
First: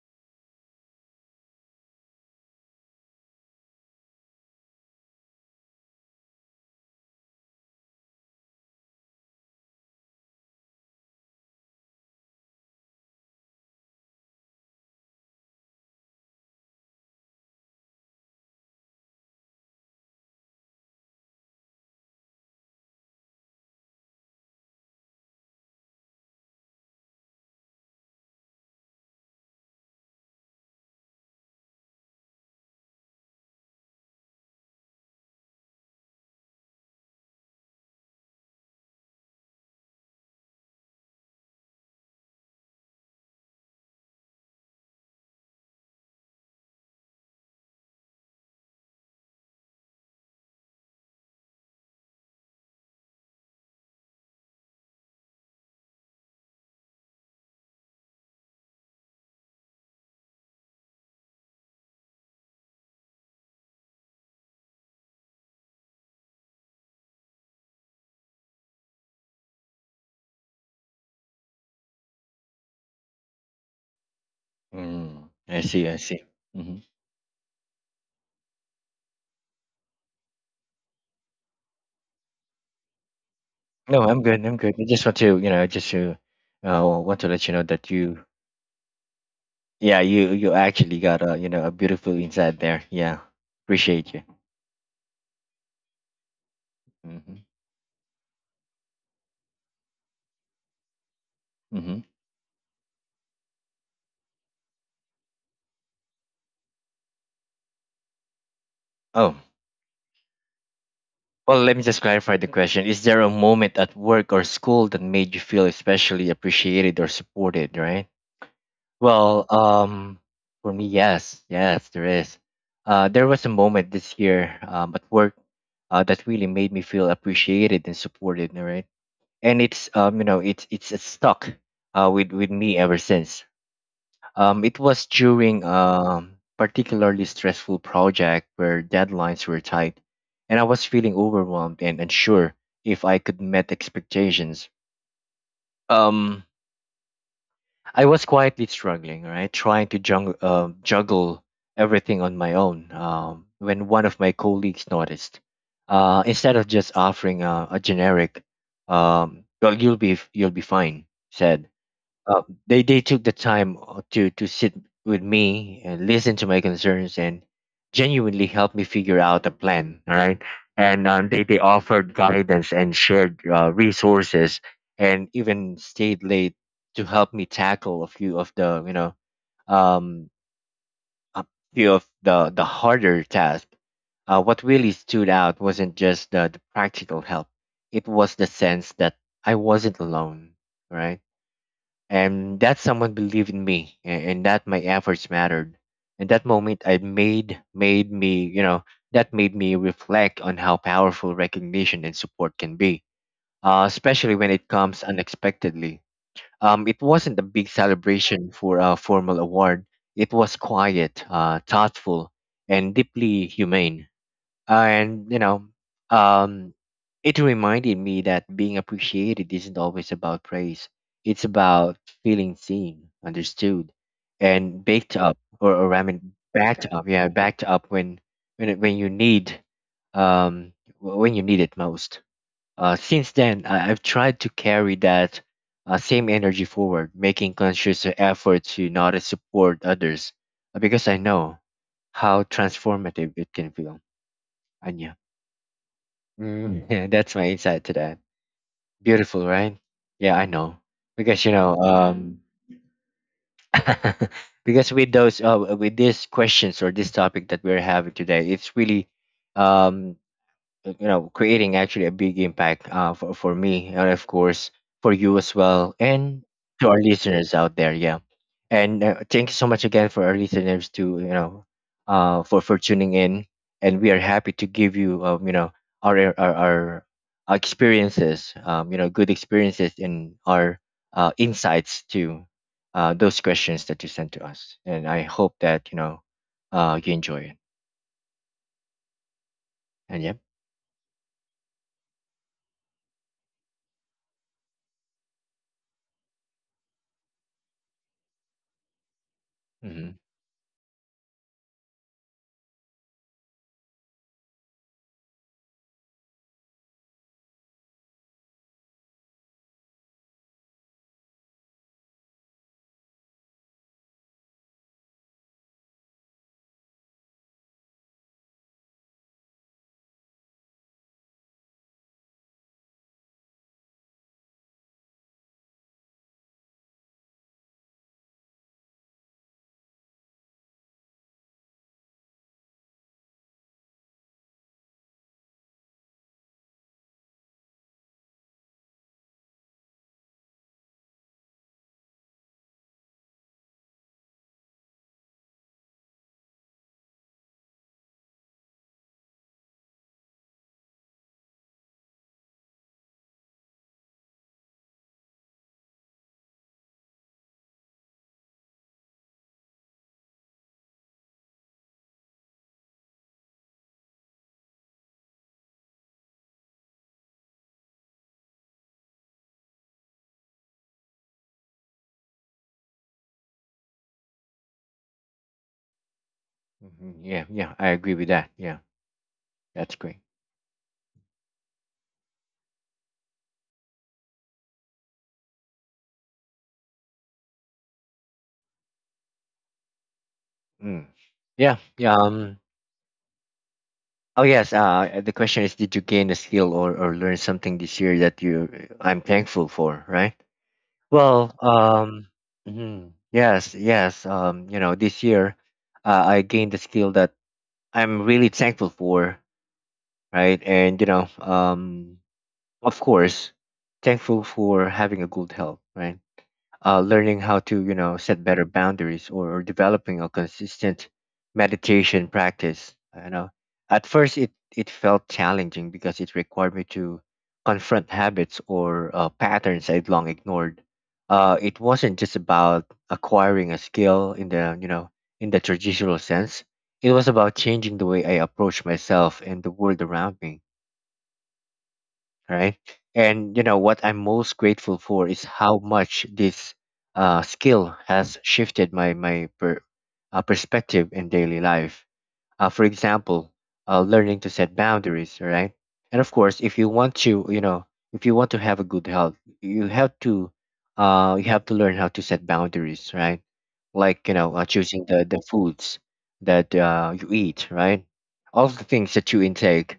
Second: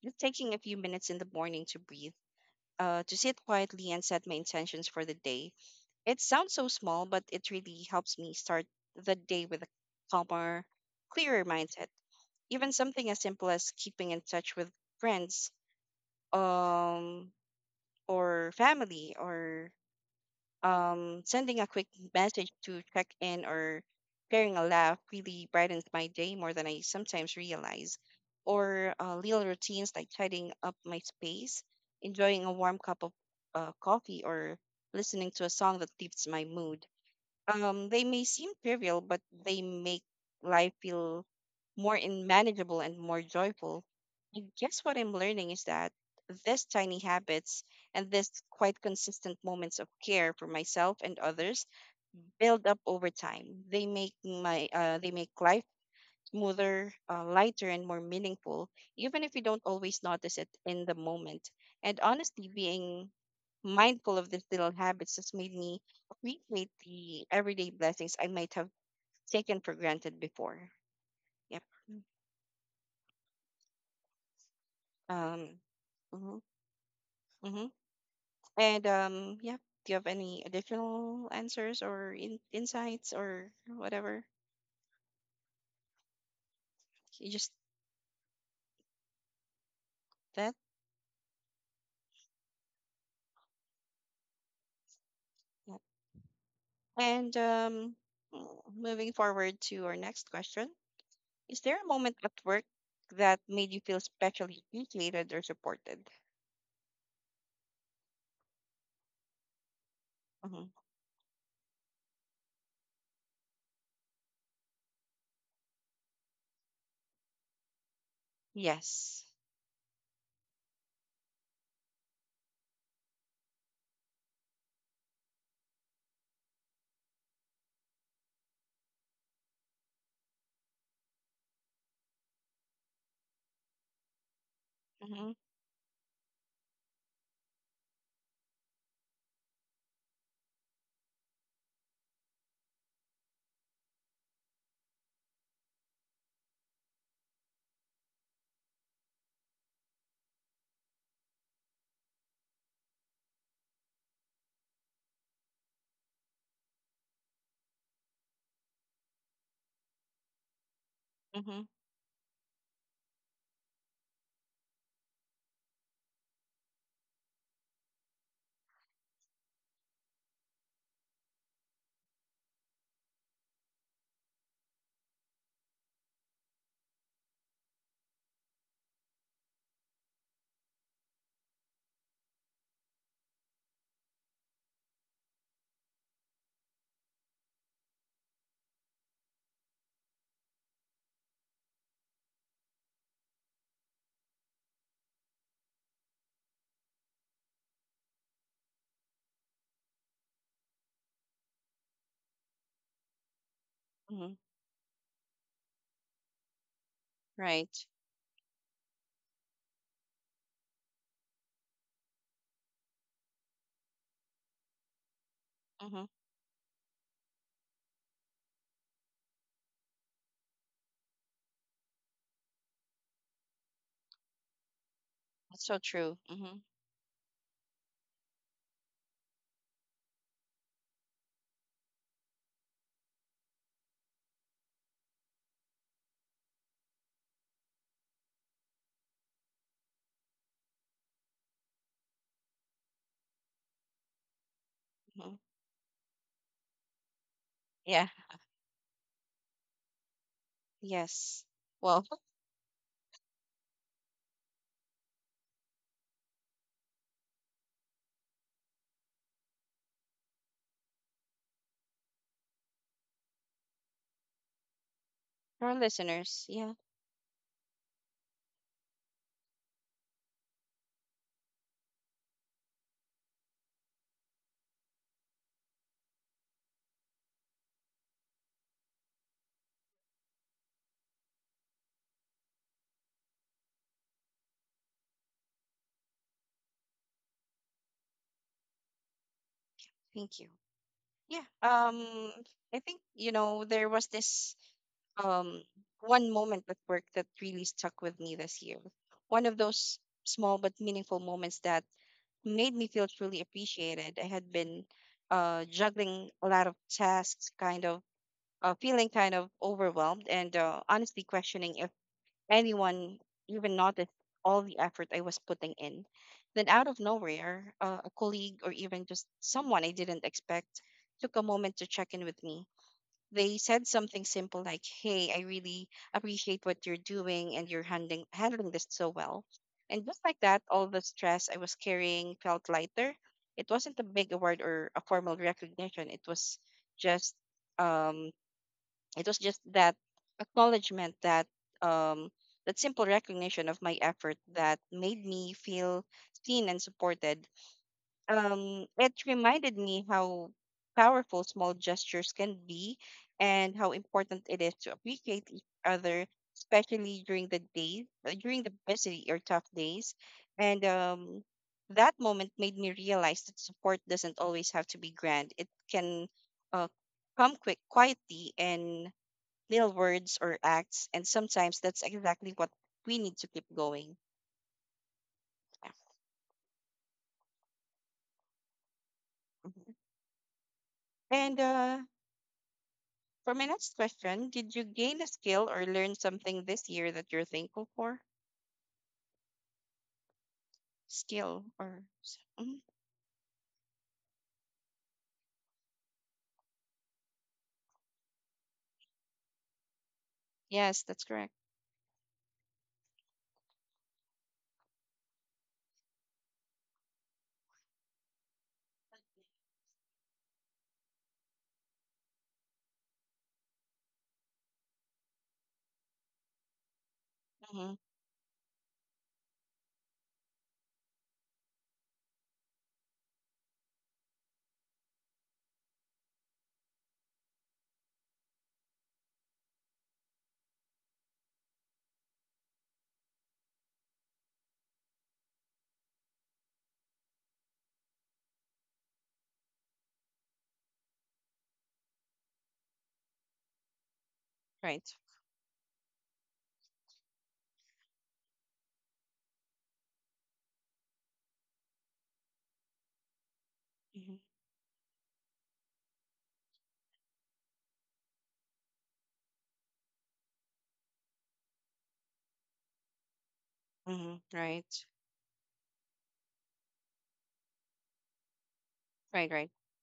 just taking a few minutes in the morning to breathe, uh, to sit quietly and set my intentions for the day. It sounds so small, but it really helps me start the day with a calmer, clearer mindset. Even something as simple as keeping in touch with friends, um, or family, or um, sending a quick message to check in or sharing a laugh really brightens my day more than I sometimes realize. Or uh, little routines like tidying up my space, enjoying a warm cup of uh, coffee, or listening to a song that lifts my mood. Um, they may seem trivial, but they make life feel more in- manageable and more joyful. I guess what I'm learning is that these tiny habits and these quite consistent moments of care for myself and others build up over time. They make my uh, they make life smoother, uh, lighter, and more meaningful, even if we don't always notice it in the moment. And honestly, being mindful of these little habits has made me appreciate the everyday blessings I might have taken for granted before. Yep. Mm, Um, I see, I see. hmm Hmm. hmm And um, yeah, do you have any additional answers or in- insights or No, I'm whatever? good. I'm good. I just want to, you know, just to uh, want to You let just you know that you, yeah, you that? you actually got a, you know, a beautiful insight there. Yeah, appreciate you. Yeah. And Mm-hmm. um, mm, moving forward to our next question. Is there a Mm-hmm. moment at work that made you feel specially appreciated or supported? Oh. Hmm. Well, let me just clarify the question. Is there a moment at work or school that made you feel especially appreciated or supported, right? Yes. Well, um, for me, yes, yes, there is. Uh, there was a moment this year um, at work uh, that really made me feel appreciated and supported, all right? And it's um, you know, it's it's it's stuck uh, with with me ever since. Um, it was Mm-hmm. during a particularly stressful project where deadlines were tight, and I was feeling overwhelmed and unsure if I could meet expectations. Um, I was quietly struggling, right, trying to jung- uh, juggle everything on my own. Um, when one of my colleagues noticed, uh, instead of just offering a, a generic, um, "Well, you'll be you'll be fine," Mm-hmm. said, uh, they they took the time uh, to to sit with me and listen to my concerns and genuinely help me figure out a plan, all right? And um, they they offered guidance and shared uh, resources, and even stayed late to help me tackle a few of the you know um a few of the the harder tasks. Uh, what really stood out wasn't just the, the practical help. It was the sense that I wasn't alone, right? And that someone believed in me, and, and that my efforts mattered. And that moment I made made me you know, that made me reflect on how powerful recognition and support can be, uh, Mm-hmm. especially when it comes unexpectedly. Um, it wasn't a big Right. celebration for a formal award. It was quiet, uh, thoughtful, and deeply humane. Uh, and you know, Mm-hmm. um it reminded me that being appreciated isn't always about praise. It's about feeling seen, understood, and baked up That's or, so or I true. mean Mm-hmm. backed up, yeah backed up when when it- when you need um wh- when you need it most. Uh, since then I, I've tried to carry that uh, same energy forward, making conscious effort to notice support others, uh, because I know how transformative it can feel. Anya. Mm-hmm. Mm, yeah, that's my insight to Yeah. that. Beautiful, right? Yeah, I know. Yes. Because you know, Well, um, because with those uh, with these questions or this topic that we're having today, it's really um, uh, you know creating actually a big impact uh, for, for me, and of course for you as for our well, listeners, and yeah. to our listeners out there, yeah. And uh, thank you so much again for our listeners, to you know uh, for for tuning in, and we are happy to give you um, you know our our, our our experiences, um, you know good experiences, and our uh, insights to uh, those questions that you sent to us, and I hope that you know uh, you enjoy it, and yeah. Thank you. Yeah. Um, I think you know there was this um one moment at work that really stuck with me this year. One of those Mhm. small but meaningful moments that made me feel truly appreciated. I had been uh, juggling a lot of tasks, kind of uh, feeling kind of overwhelmed, and uh, honestly questioning if anyone even noticed all the effort I was putting in. Then, out of nowhere, uh, a colleague or even just someone I didn't expect took a moment to check in with me. They said something simple like, "Hey, I really appreciate what you're doing and you're handling handling this so well." And just like that, all the stress I was carrying felt lighter. It wasn't a big award or a formal recognition. It was just um it was just that acknowledgement, that um that simple recognition of my effort that made me feel seen and supported. Um, it reminded me how powerful small gestures can be and how important it is to appreciate each other, especially during the days, uh, during the busy or tough days. And um, that moment made me realize that support doesn't always have to be grand. It can uh, come quick, quietly, in little words or acts. And sometimes that's exactly what we need to keep going. Yeah. Mhm. Yeah, yeah, I agree with that. Yeah, Mhm. that's great. And uh, for my next question, did you gain a skill or learn something this year that you're thankful for? Mm. Skill Yeah, or yeah. s- Um. mhm. Oh yes. Uh, the question is, did you gain a skill or or learn something this year that you I'm thankful for, right? Yes, that's correct. Well, um, mhm, yes, yes. Um, you know, this year, uh, I gained a skill that I'm really thankful for, right? And you know, um, of course, thankful for having a good health, right? Uh, learning how to Hmm. you know set better boundaries, or, or developing a consistent meditation practice. you know at first it it felt challenging because it required me to confront habits or uh, patterns I'd long ignored. Uh, it wasn't just about acquiring a skill in the you know in the traditional sense. It was about changing the way I approach myself and the world around me, right? And you know what I'm most grateful Right. for is how much this, uh, skill has shifted my my per, uh, perspective in daily life. Uh, for example, uh, Hmm. learning to set boundaries, right? And of course, if you want to you know if you want to have a good health, you have to, uh, you have to learn how to set boundaries, right? Like, Hmm. you know uh, Right. choosing the the foods that, uh, you eat, right? All of the things that you Right. Right. intake.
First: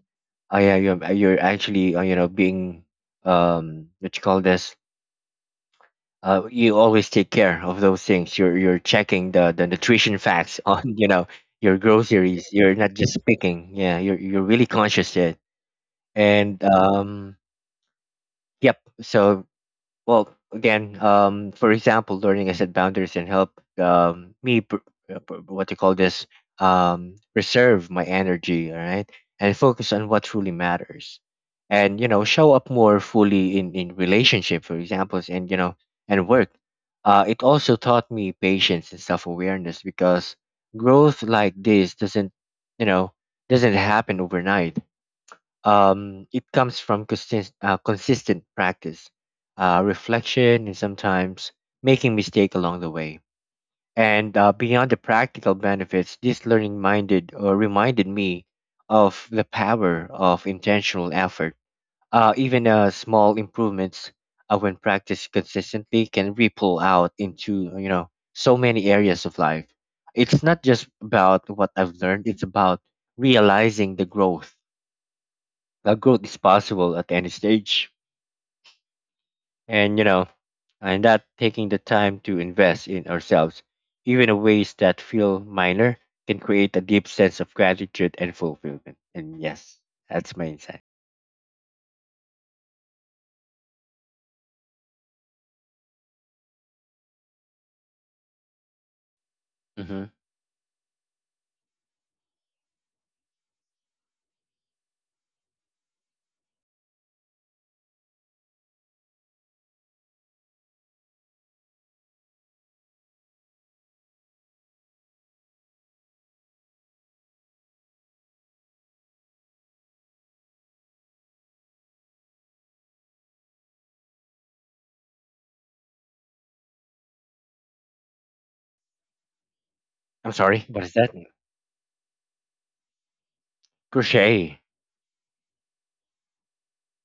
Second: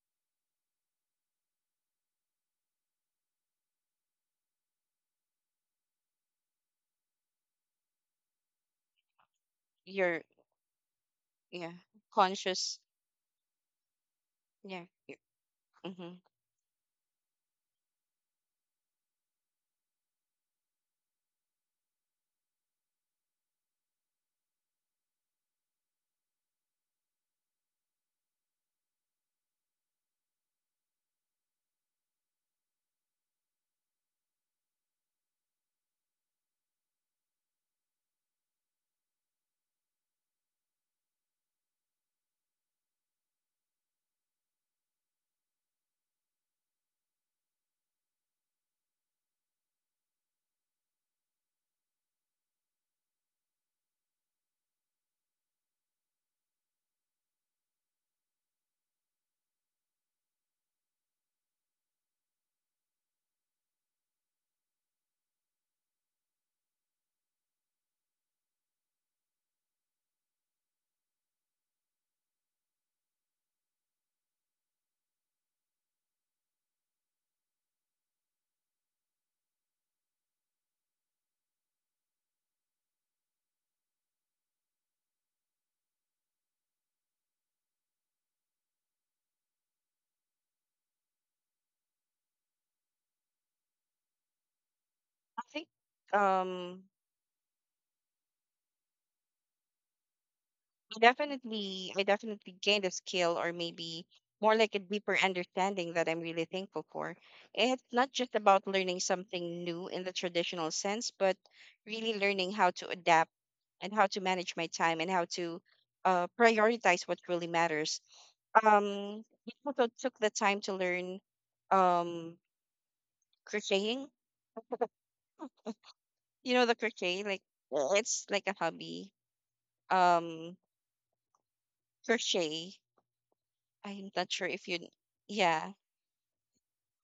uh, Yeah, you're, you're actually, uh, you know being, um what you call this, uh, you always take care of those things. You're you're checking the the nutrition You're facts on, you know yeah your groceries. You're conscious. not just picking. Yeah, you're you're really Yeah. conscious of it. Mm-hmm. And um, Yep. So, well, again, um, for example, learning I set boundaries and help, um, me, pr- uh, pr- what you call this, um, reserve my energy, all right, and focus on what truly matters, and you know, show up more fully in in relationship, for examples, and you know, and work. Uh, it also taught me patience and self awareness because growth like this doesn't, you know, doesn't happen overnight. Um, it comes from consist- uh, consistent practice, uh, reflection, and sometimes making mistake along the way. And uh, beyond the practical benefits, this learning minded or reminded me of the power of intentional effort. Uh, even, uh, small improvements, uh, when practiced consistently, can ripple out into, you know so many areas of life. It's not just about what I've learned; it's about realizing the growth. Now, growth is possible at any stage, and you know, and that taking the time to invest in ourselves, even in ways that feel minor, can create a deep sense of gratitude and fulfillment. And yes, that's my insight. I think um Hmm. definitely I definitely gained a skill or maybe more like a deeper understanding that I'm really thankful for. It's not just about learning something new in the traditional sense, but really learning how to adapt and how to manage my time and how to uh, prioritize what really matters. Um, it also took the time to learn um, crocheting. You know the crochet, like it's like a hobby. I'm Um, sorry, what is that? crochet. I'm not sure Crochet. if you, yeah.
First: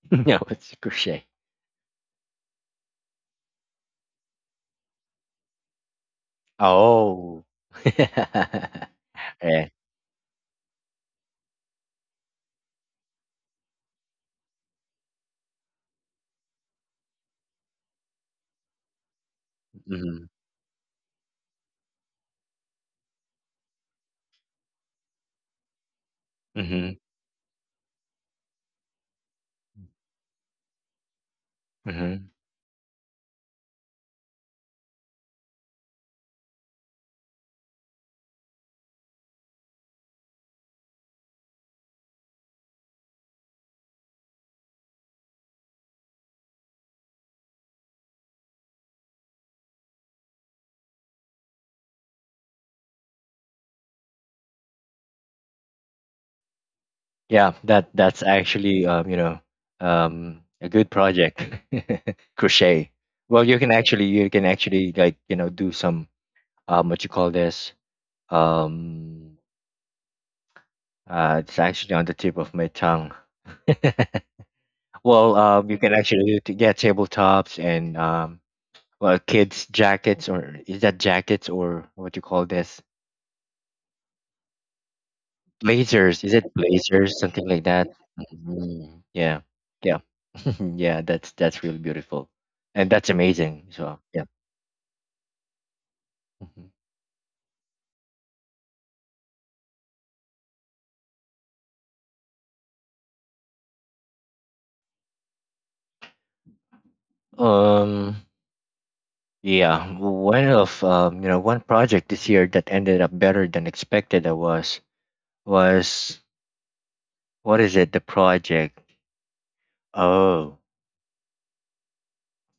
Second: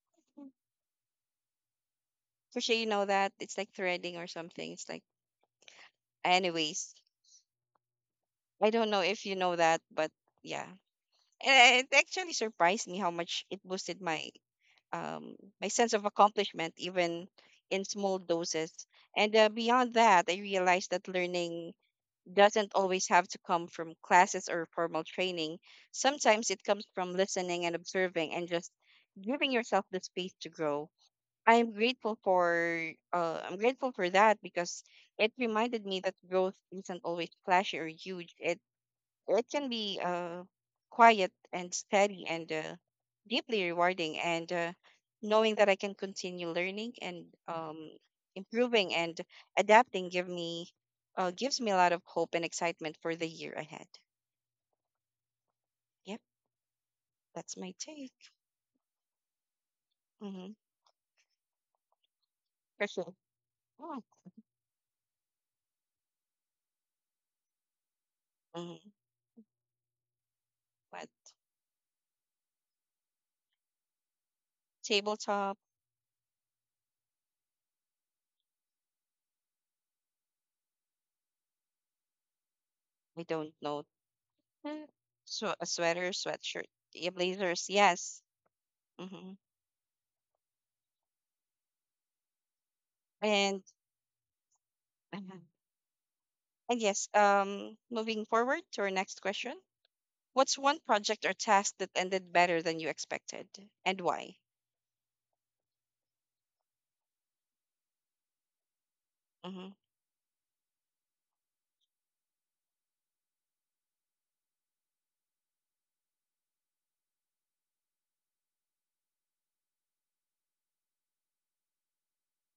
No, it's crochet. For sure, you know that. It's like threading or something. It's like, anyways, Oh. I Yeah. don't know if you know that, but yeah. And it actually surprised me how much it boosted my um my sense of accomplishment, even in small doses. And uh, beyond that, Mm-hmm. I realized that learning doesn't always have to come from classes or formal training. Sometimes it comes Mm-hmm. from listening and observing and just giving yourself the space to grow. I'm grateful for uh, I'm grateful for that because it reminded me that growth isn't always flashy or huge. It it can be uh, quiet and steady and uh, deeply rewarding. And uh, knowing that I can continue learning and um, improving and adapting give me uh, gives me a lot of hope and excitement for the year ahead. Yep, Yeah, that's my that take. that's actually, um, you know um, Mm-hmm. a good project, For crochet. sure. Well, you can Oh, actually you can actually like, you know do some, um, what you call this, mhm. um, But uh, it's actually on the tip of my tongue. Well, tabletop, um, you can actually do, t- yeah, tabletops and, um, well, kids jackets, or is that jackets, or what you call this? I don't know. Eh, so a sweater, Blazers. Is it sweatshirt, yeah, Blazers? Something like blazers, that. yes. Mhm. Hmm. Yeah. Yeah. Yeah. That's that's really beautiful, and that's And amazing as well. Yeah. uh-huh. Mhm. And yes, um, moving forward to our next question. What's one project or task that ended better than you expected, and why? Um. Hmm. Yeah. One of um. You know, One project this year that ended up better than expected. I was was what is it? The project. Oh.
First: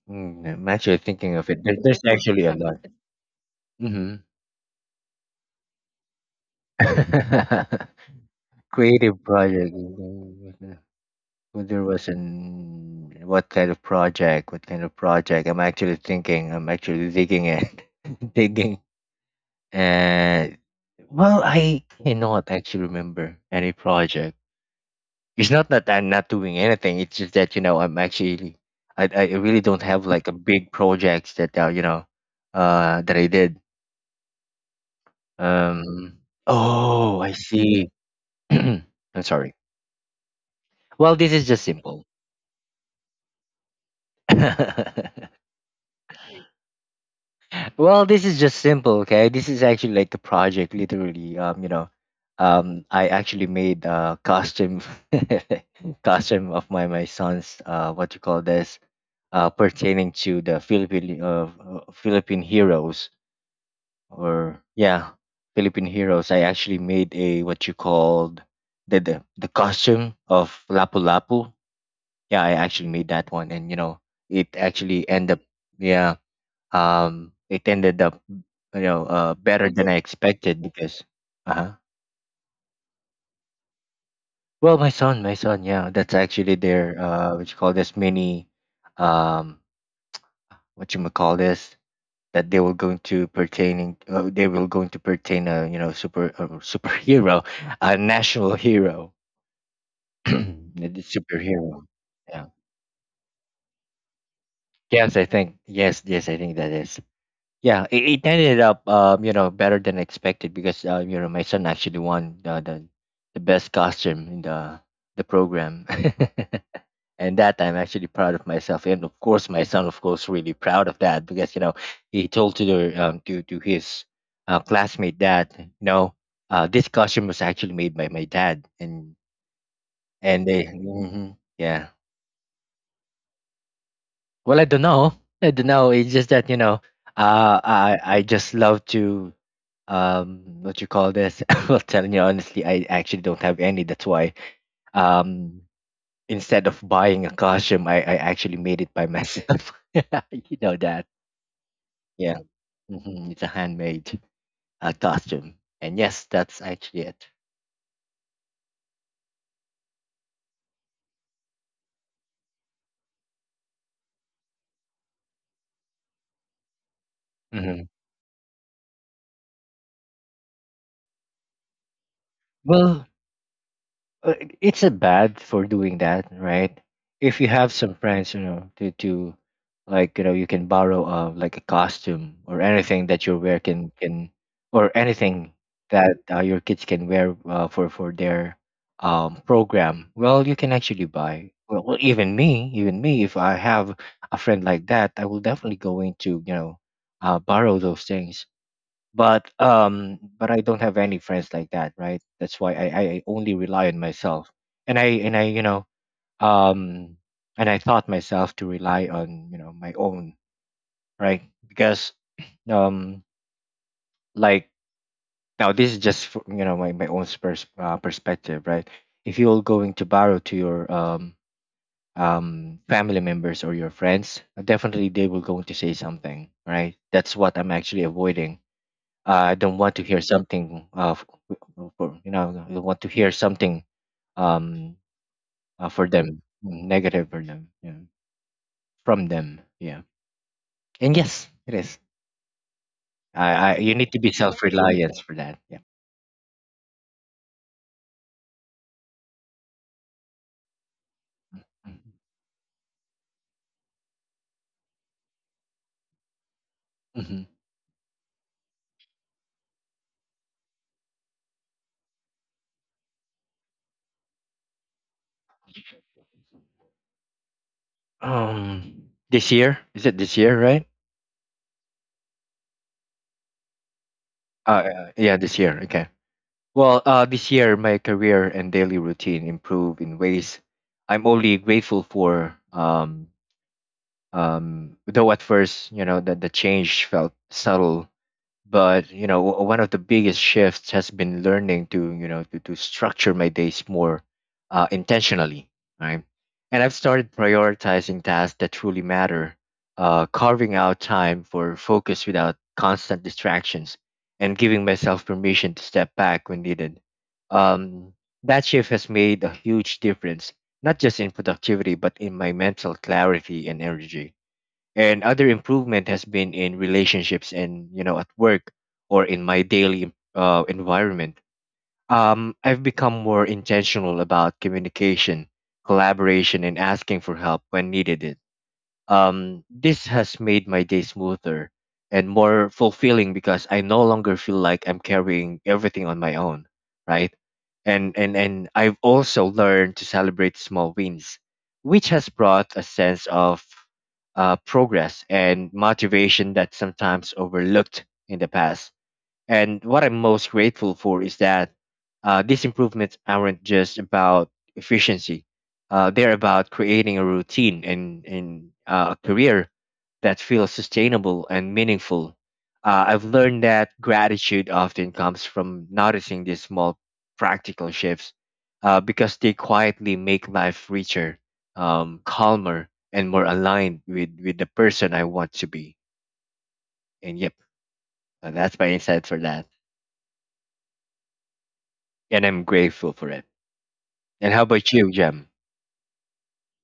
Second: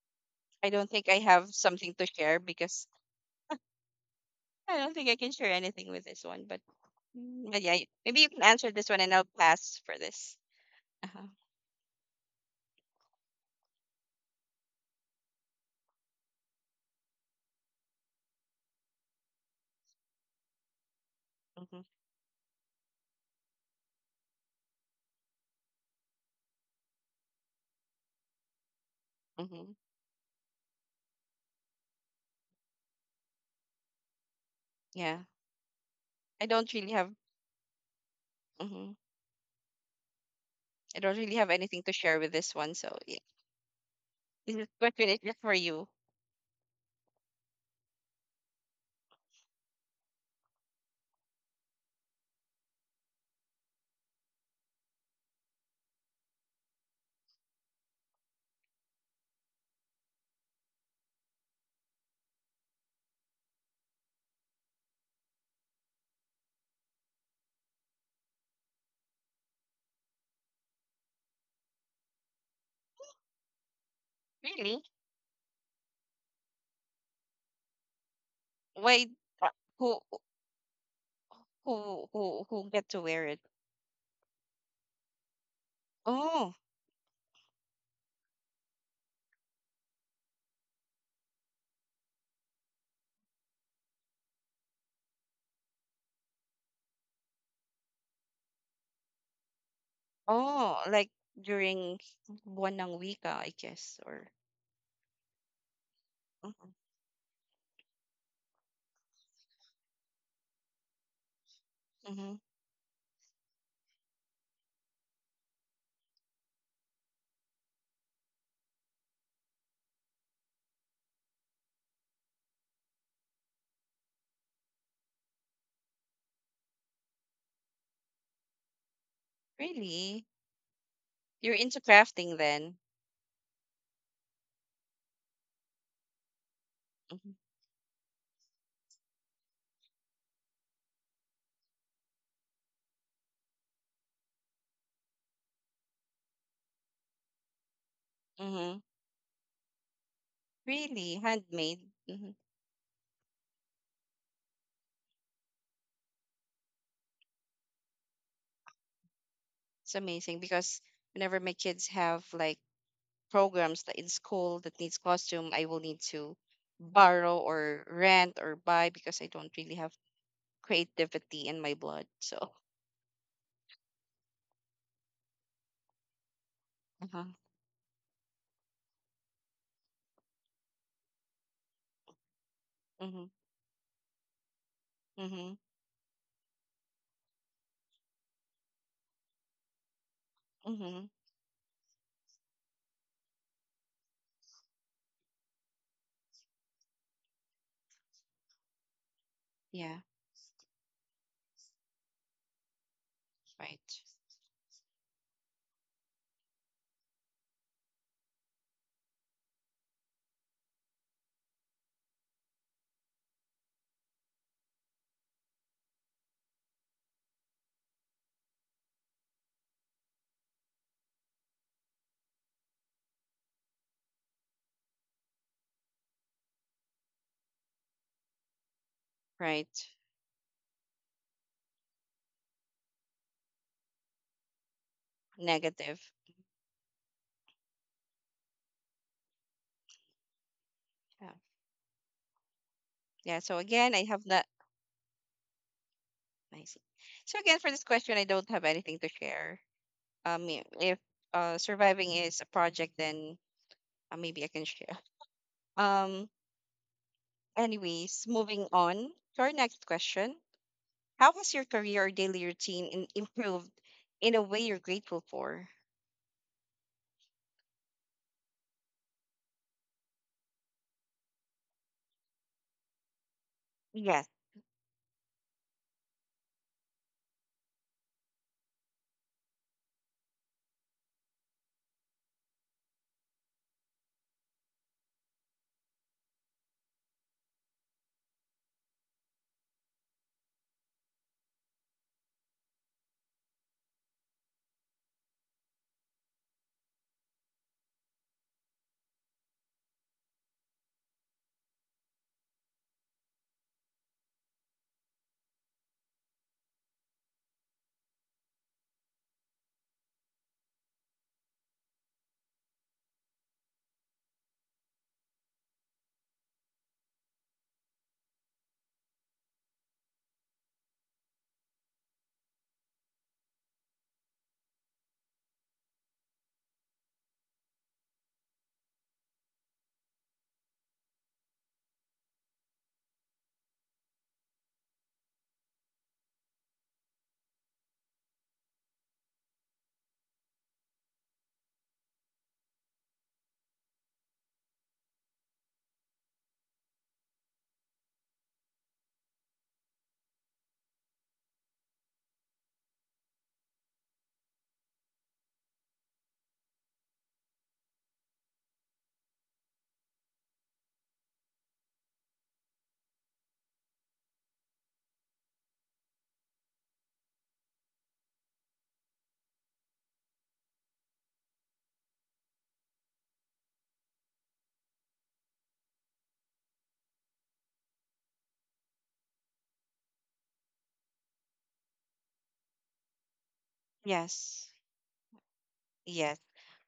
Mm, I'm I don't actually think I thinking of have it. There, something There's to share actually a lot. because Mm-hmm. I don't think I can share anything with this one. But, mm, but yeah, maybe you can answer this one, and Creative I'll project. pass for this. Mm-hmm. Uh-huh. Well, there was an what kind of project? What kind of project? I'm actually thinking. I'm actually digging it, digging. And well, Hmm. I cannot actually remember any project. It's not that I'm not doing anything. It's just that, you know I'm actually, I I really Hmm. don't have like a big projects that uh, you know uh that I did. Yeah, Um. I don't really have. Oh, I see. I'm Hmm. sorry. I don't Well, this really is have just anything to simple. share with this one. So this is question is just for you. Well, this is just simple, okay? This is actually like a project, literally. Um, you know, um, I actually made a costume, costume of my my son's, uh, what you call this, uh, pertaining to the Philippine, uh, uh, Philippine heroes, or yeah, Philippine heroes. I actually made a what you called the the, the costume of Lapu Lapu. Yeah, I actually made that one, and, you know, it Really? actually ended up, yeah, um, it ended up, you know Why? uh, uh, better than I Who expected because, uh who who who get to wear it? well, my son my son, yeah, that's Oh, actually their, uh what you call this, mini, um what you call this, that they were going to pertaining, uh, they were going to pertain a, you know super, a superhero, a national hero, oh, the like superhero, during yeah. one ng wika, I guess, or yes I think Yes, yes, I think mm-hmm. that is. Yeah, it, it ended up, um, you know, better than expected because, uh, you know, my son actually Mm-hmm. won the the, the best costume in the the program, and that I'm actually proud of myself, and of course, my son, of course, really proud of that because, you know he told to the um to to his uh, classmate that, you know uh, this costume was actually made by my dad, and Really? and they. Mhm. You're into Yeah. crafting then? Well, I don't know. I don't know. It's just that, you know, Mm-hmm. uh, I I just love to, um, what you call this? Well, telling you honestly, I actually don't have any. That's why, um, instead of buying a costume, I I actually Mm-hmm. made it by myself. You know that? Really? Handmade? Mm-hmm. Yeah. Hmm it's a handmade, uh, costume, and yes, that's actually it. It's amazing because whenever my kids have like programs that in school that needs costume, I will need to borrow or Hmm. rent or buy because I don't really have creativity in my blood. So Well, uh, it's a bad for doing that, right? uh-huh. If you have some friends, you know, to to like, you know, you can borrow, uh like a costume or anything Mhm. that your wear can, can or anything Mhm. that, uh, your kids can wear, uh, for for their, um program. Well, you can Mhm. actually buy. Well, well, even me, even me, if I have a friend like that, I will definitely go into, you know uh borrow those things. but Yeah. um but I don't have any friends like that, right? That's why i i I only rely Right. on myself, and i and I you know um and I taught myself to rely on, you know my own, right, because, um like, now this is just for, you know my, my own, pers- uh, perspective, right. If you're going to borrow to your, um um family members or your friends, definitely they will going to say something, right? That's what I'm actually avoiding. uh, I don't Right. want to hear something, uh, f- f- for, you know I don't want to hear something, um uh, Negative. for them, negative for them, yeah. From them, yeah. And Yeah. yes, it is. Yeah. I, So I again, You I need to have be not. self reliant for that, yeah. I see. So again, for this question, I don't have anything to share. Um, i- if uh surviving is a project, then uh, maybe I can share. Um. Mm-hmm. Anyways, moving on to our next question. How has your career or daily routine in, improved in a way you're grateful for? um this year, is it this year, right? Yes. Uh yeah, this year, okay. Well, uh this year my career and daily routine improve in ways I'm only grateful for. Um Um, though at first, you know, that the change felt subtle, but, you know, w- one of the biggest shifts has been learning to, you know, to, to structure my days more, uh, intentionally, right? And I've started prioritizing tasks that truly matter, uh, carving out time for focus without constant distractions, and giving myself permission to step back when needed. Um, that shift has made a huge difference, not just in productivity, but in my mental clarity and energy. And other improvement has been in relationships and, you know at work, or in my daily, uh, environment. um, I've become more intentional about communication, collaboration, and asking for help when needed. Um, this has made my day smoother and more fulfilling because I no longer feel like I'm carrying everything on my own, right? And and and I've also learned to celebrate small wins, which has brought a sense of, uh, progress and motivation that sometimes overlooked in the past. And what I'm most grateful for is that, uh, these improvements aren't just about efficiency. Uh, they're about creating a routine, and, and uh, a career that feels sustainable and meaningful. Uh, I've learned that gratitude often comes from noticing these small practical shifts, uh, because they quietly make life richer, um, calmer, and more aligned with, with the person I want to be. And yep, uh, that's my insight for that, and I'm grateful for it. And how Yes. about you, Jem? Yes.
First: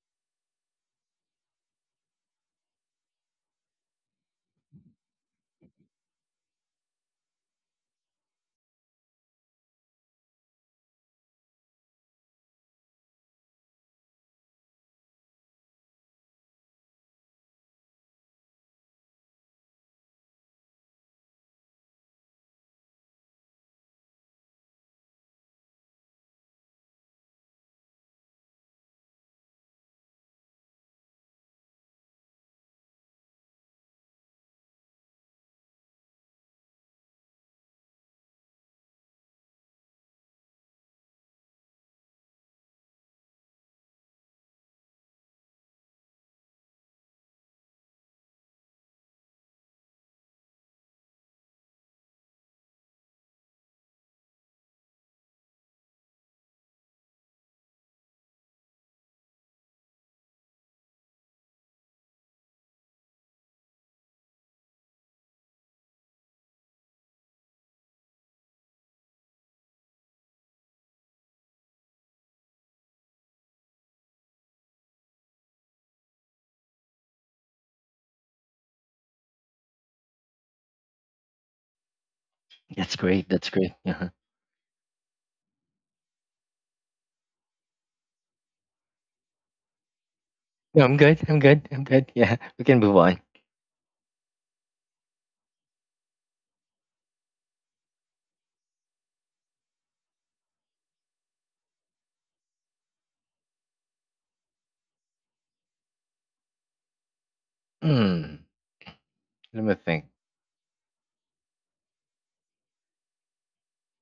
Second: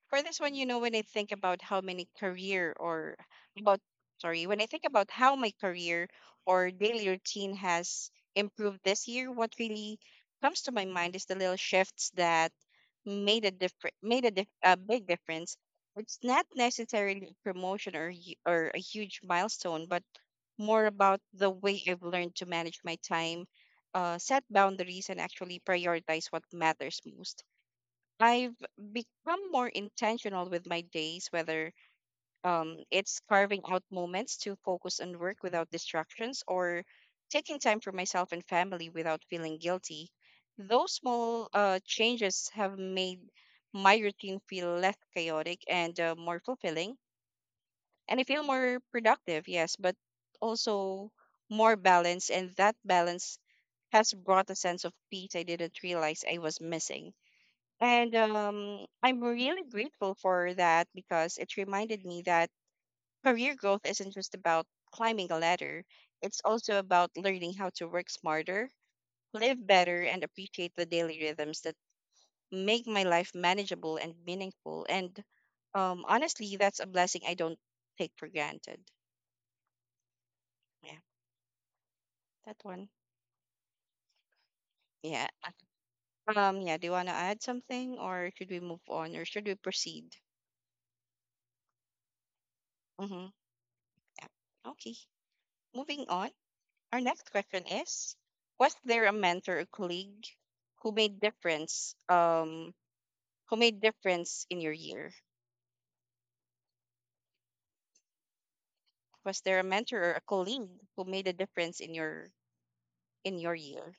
For this one, you know, when I think about how many career or about, sorry, when I think about how my career or daily routine has improved this year, what really comes to my mind is the little shifts that made a different, made a, dif- a big difference. It's not necessarily a promotion or hu- or a huge milestone, but more about the way I've learned to manage my time, uh, set boundaries, and actually prioritize what matters most. I've become more intentional with my days, whether um, it's carving out moments to focus on work without distractions or taking time for myself and family without feeling guilty. Those small uh, changes have made my routine feel less chaotic and uh, more fulfilling. And I feel more productive, yes, but also more balanced. And that balance has brought a sense of peace I didn't realize I was missing. And um, I'm really grateful for that because it reminded me that career growth isn't just about climbing a ladder, it's also about learning how to work smarter, live better, and appreciate the daily rhythms that make my life manageable and meaningful. And um, honestly, that's a blessing I don't take for granted. Yeah, that one. That's great. That's great. Uh-huh. Yeah. Um, yeah, do you want to add something or should we move on or should we proceed? No, I'm good. I'm good. I'm good. Yeah, we can move on. Mm-hmm. Yeah. Okay. Moving on. Our next question is: was there a mentor or colleague who made difference? Um, who made difference in your year? Hmm. Was there Let a me mentor think. or a colleague who made a difference in your in your year?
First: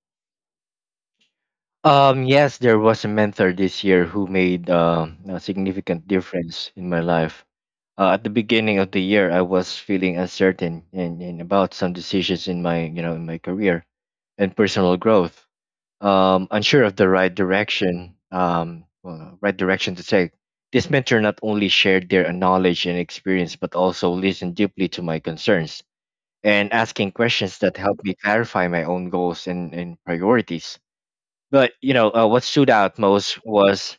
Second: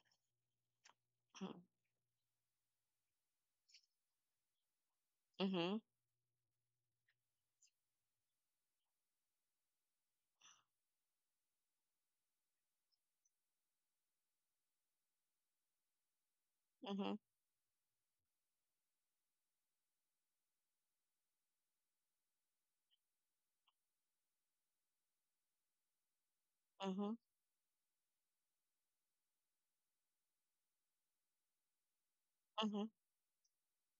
Hmm. Um, yes, there was a mentor this year who made, um a Mm-hmm. significant difference in my life. Uh, at the beginning of the year I was feeling uncertain and, and about some decisions in my you know in my career and personal growth, um, unsure of the Mm-hmm. right direction, um, well, right direction to take. This mentor not only shared their knowledge and experience, but also listened deeply to my concerns, and Mm-hmm. asking questions that helped me clarify my own goals and, and priorities. But, you know uh, what stood Mm-hmm. out most was,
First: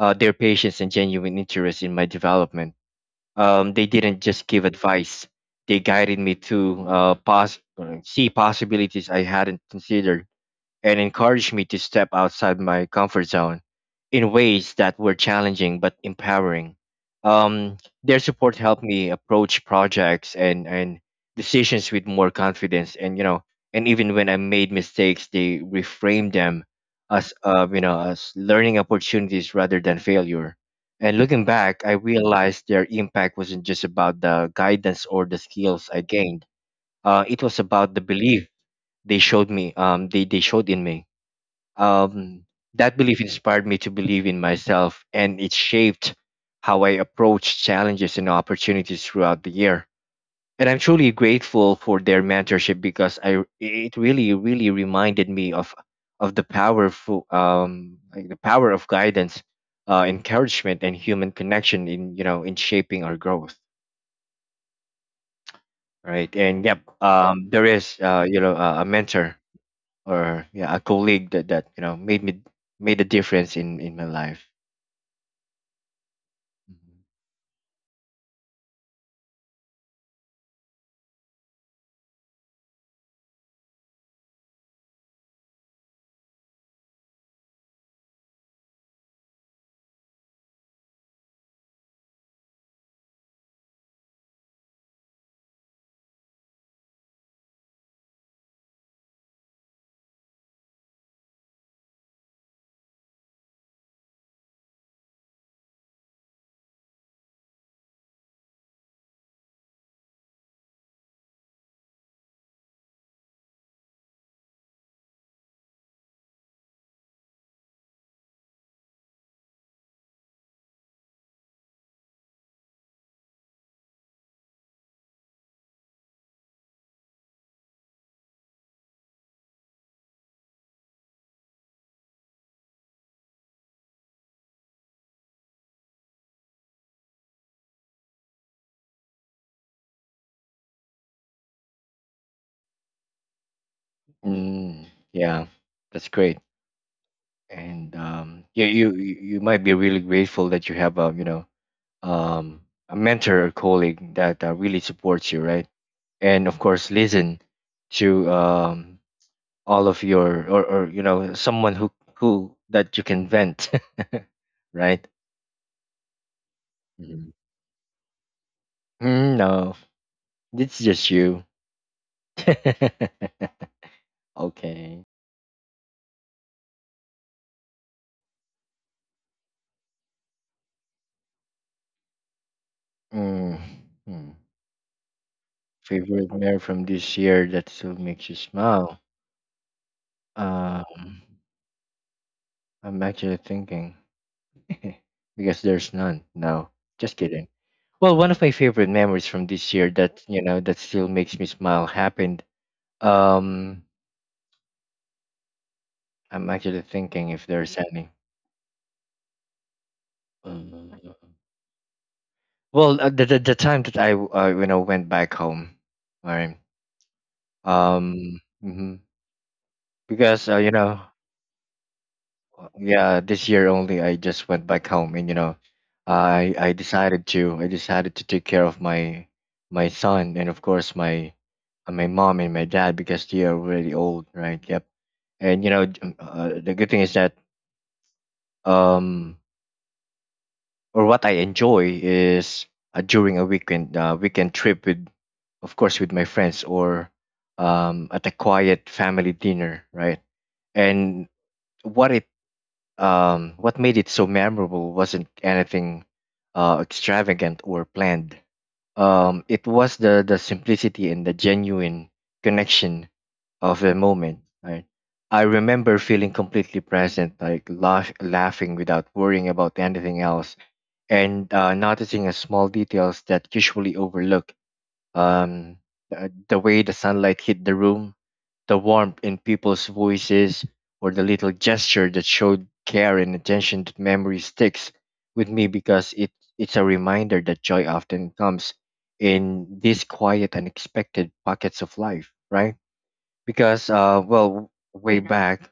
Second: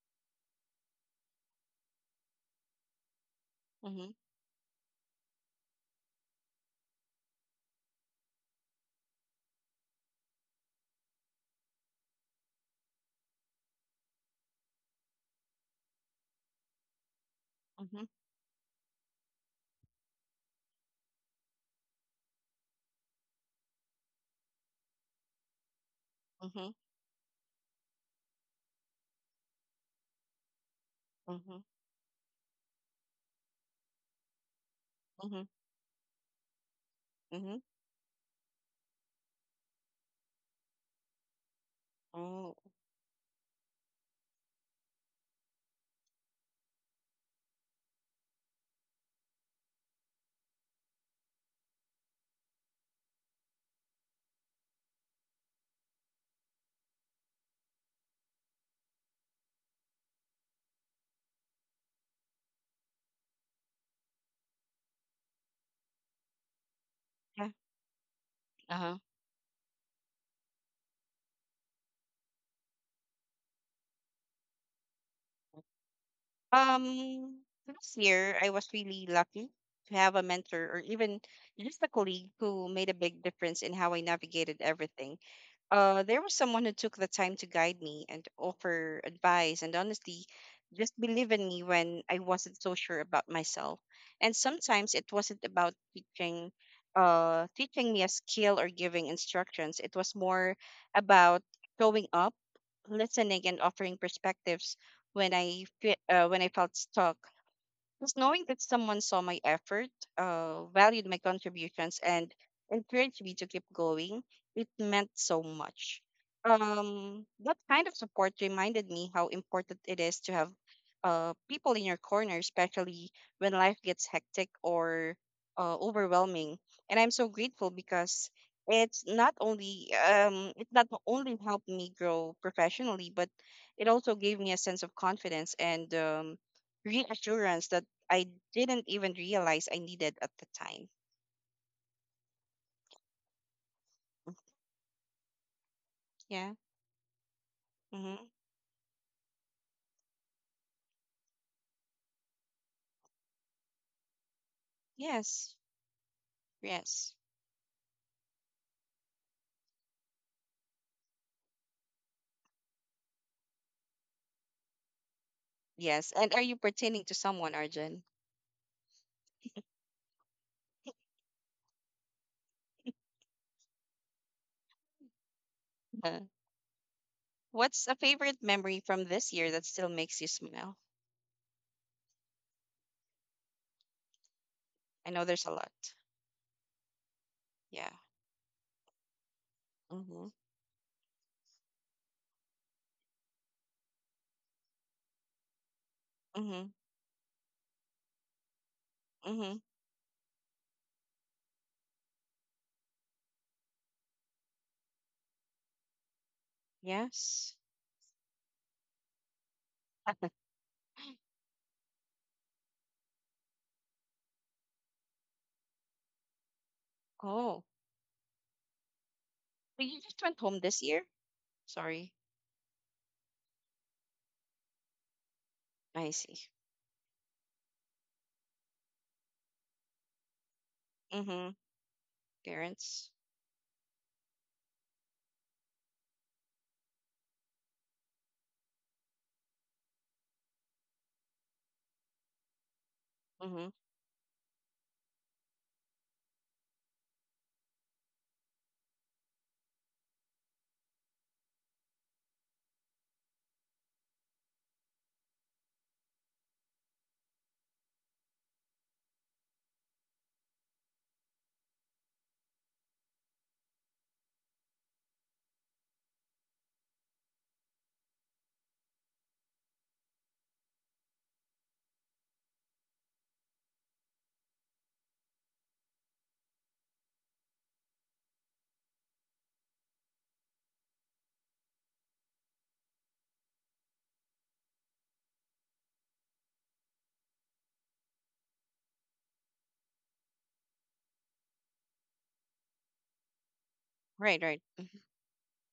uh, their patience and genuine interest in my development. Um, they Mm-hmm. didn't just give advice; they guided me to, uh, pos- uh, see possibilities I hadn't considered, and encouraged me to step outside my comfort zone in ways that were challenging but empowering. Um, Mm-hmm. their support helped me approach projects and, and decisions with more confidence. And, you know, and even when I made mistakes, they reframed them Mm-hmm. as, uh, you know, as learning opportunities rather than failure. And looking Mm-hmm. back, I realized their impact wasn't just about the guidance or the Mm-hmm. skills I gained. Uh, it Mm-hmm. was about the belief they showed me, um, they, they showed in me um, Oh, that belief inspired me to believe in myself, and it shaped how I approach challenges and opportunities throughout the year. And I'm truly grateful for their mentorship because I it really really reminded me of of the powerful um like the power of guidance, uh, encouragement, and human connection in you know in shaping our growth. Right, and yep, yeah. um, there is uh, you know a a Uh-huh. mentor or yeah a colleague that that you know made me made a difference in in my life. Mhm. Um, Last year I was really lucky to have a mentor or even just a colleague who made a big difference in how I navigated everything. Uh, there was someone who took the time to guide me and offer advice, and honestly, just believe in me when I wasn't so sure about myself. And sometimes it wasn't about teaching, uh, teaching me a skill or giving instructions. It was more about showing up, listening, and offering perspectives when I fe- uh, when I felt stuck. Just knowing that someone saw my effort, uh, valued my contributions, and encouraged me to keep going, it meant so much. Um, that kind of support reminded me how important it is to have uh, people in your corner, especially when life gets hectic or uh, overwhelming. And I'm so grateful because it's not only um, it not only helped me grow professionally, but it also gave me a sense of confidence and um, reassurance that I didn't even realize I needed at the time. Mm, yeah, that's great. Yeah. And Mm-hmm. um, yeah, you you you might be really grateful that you have a you know um, a mentor or colleague that uh, really supports you, Yes. right? And of course, Yes. listen to um, all of your or, or you know someone who who that you can vent, right? Yes. And are you pertaining to Mhm. someone, Arjun? Mm, no, it's just you. Okay. Uh, What's a favorite memory from this year that still makes you smile? Mm, hmm. I know there's a lot. Favorite memory from this year that Yeah. still makes you smile? Mm-hmm. Um, I'm actually thinking because there's none. Mm-hmm. No, just kidding. Well, one of my favorite memories from Mm-hmm. this year that you know that still makes me smile happened. Um, I'm actually thinking if Yes. there's any. Uh, Well, uh, the, the the time that I uh, you know went back home, right? Oh. Um, mhm. But you just went because uh, home you this year? know Sorry. Yeah, this year only I just went back home and you know, I see. I I decided to I decided to take care of my my son and of course my Mm-hmm. uh, my mom and my dad Parents. because they are really old, right? Yep. And you know, j- um, uh, the good thing is that um or what I enjoy is uh, during a Mm-hmm. weekend uh, weekend trip with of course with my friends or um at a quiet family dinner, right? And what it Um, what made it so memorable wasn't anything uh, extravagant or planned. Um, it was the, the simplicity and the genuine connection of the moment. Right? I remember feeling completely present, like laugh, laughing without worrying about anything else, and uh, noticing a small details that usually overlook um, uh, the way the sunlight hit the room, the warmth in people's voices, or the little gesture that showed care and attention. That memory sticks with me because it, it's a reminder that joy often comes in these quiet, unexpected pockets of life, right? Because, uh, Right, right. well, way Correct. Back,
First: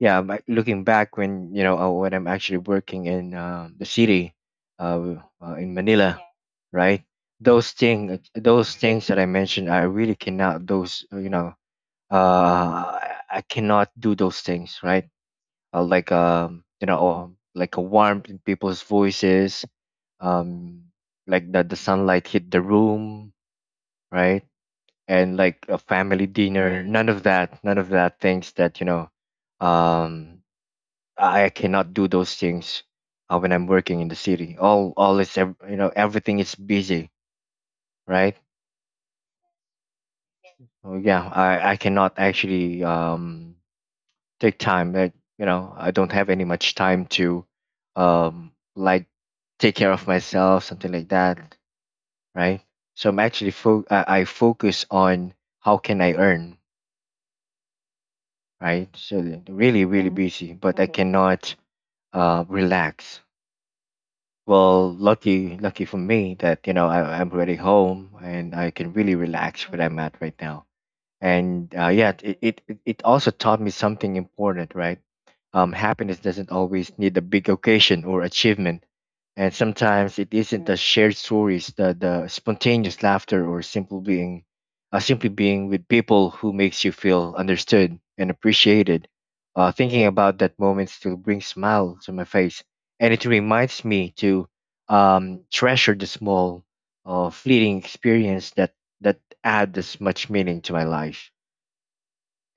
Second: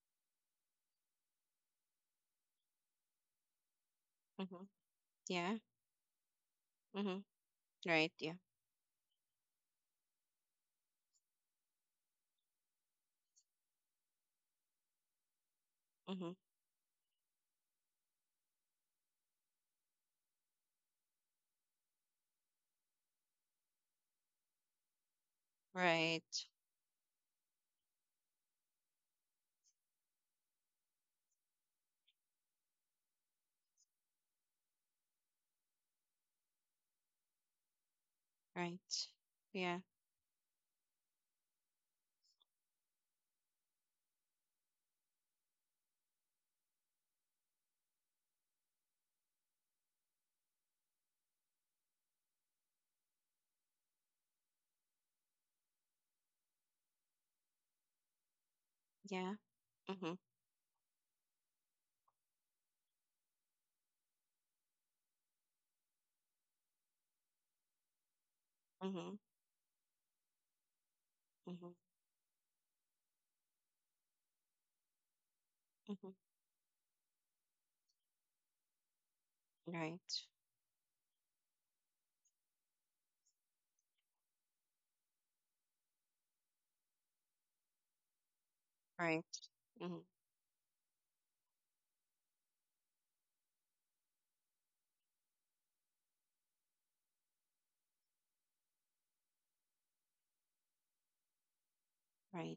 yeah, but looking back when you know uh, when I'm actually working in um, the city, Mm-hmm. uh, uh, Yeah. in Manila, right? Mm-hmm. those thing Right. uh, Yeah. Those things that I mentioned I really cannot those uh, you know uh I cannot do those things, right? Uh, like Mm-hmm. um you know um, like a warmth in people's voices, um like the, the sunlight hit the room, right, and like a Right. family dinner. None of that none of that things that you know um I cannot do those things uh, when I'm working in the city. All all is ev- you know everything is busy, right? Right. Yeah. Oh yeah, I I cannot actually um take time. Like you know, I don't have any much time to um like take care of myself, something like that, right? So I'm actually fo- I, I focus on how can I earn, right? Yeah. So really really Mm-hmm. hmm busy, but I hmm cannot uh relax. Well, lucky, lucky for me that you know I, I'm already home and I can Mm-hmm. really relax where I'm at right now. Mm-hmm. And uh, yeah, it, it it it also taught me something important, right? Um, Mm-hmm. happiness doesn't always need a big occasion or achievement, and Right. sometimes it isn't the shared stories, the the spontaneous laughter, or simple being, uh, simply being with people who makes you feel understood and appreciated. Right. Uh, Mm-hmm. Thinking about that moment still brings smile to my face, and it reminds me to um, treasure the small, uh, fleeting experience that that add this much meaning to my life.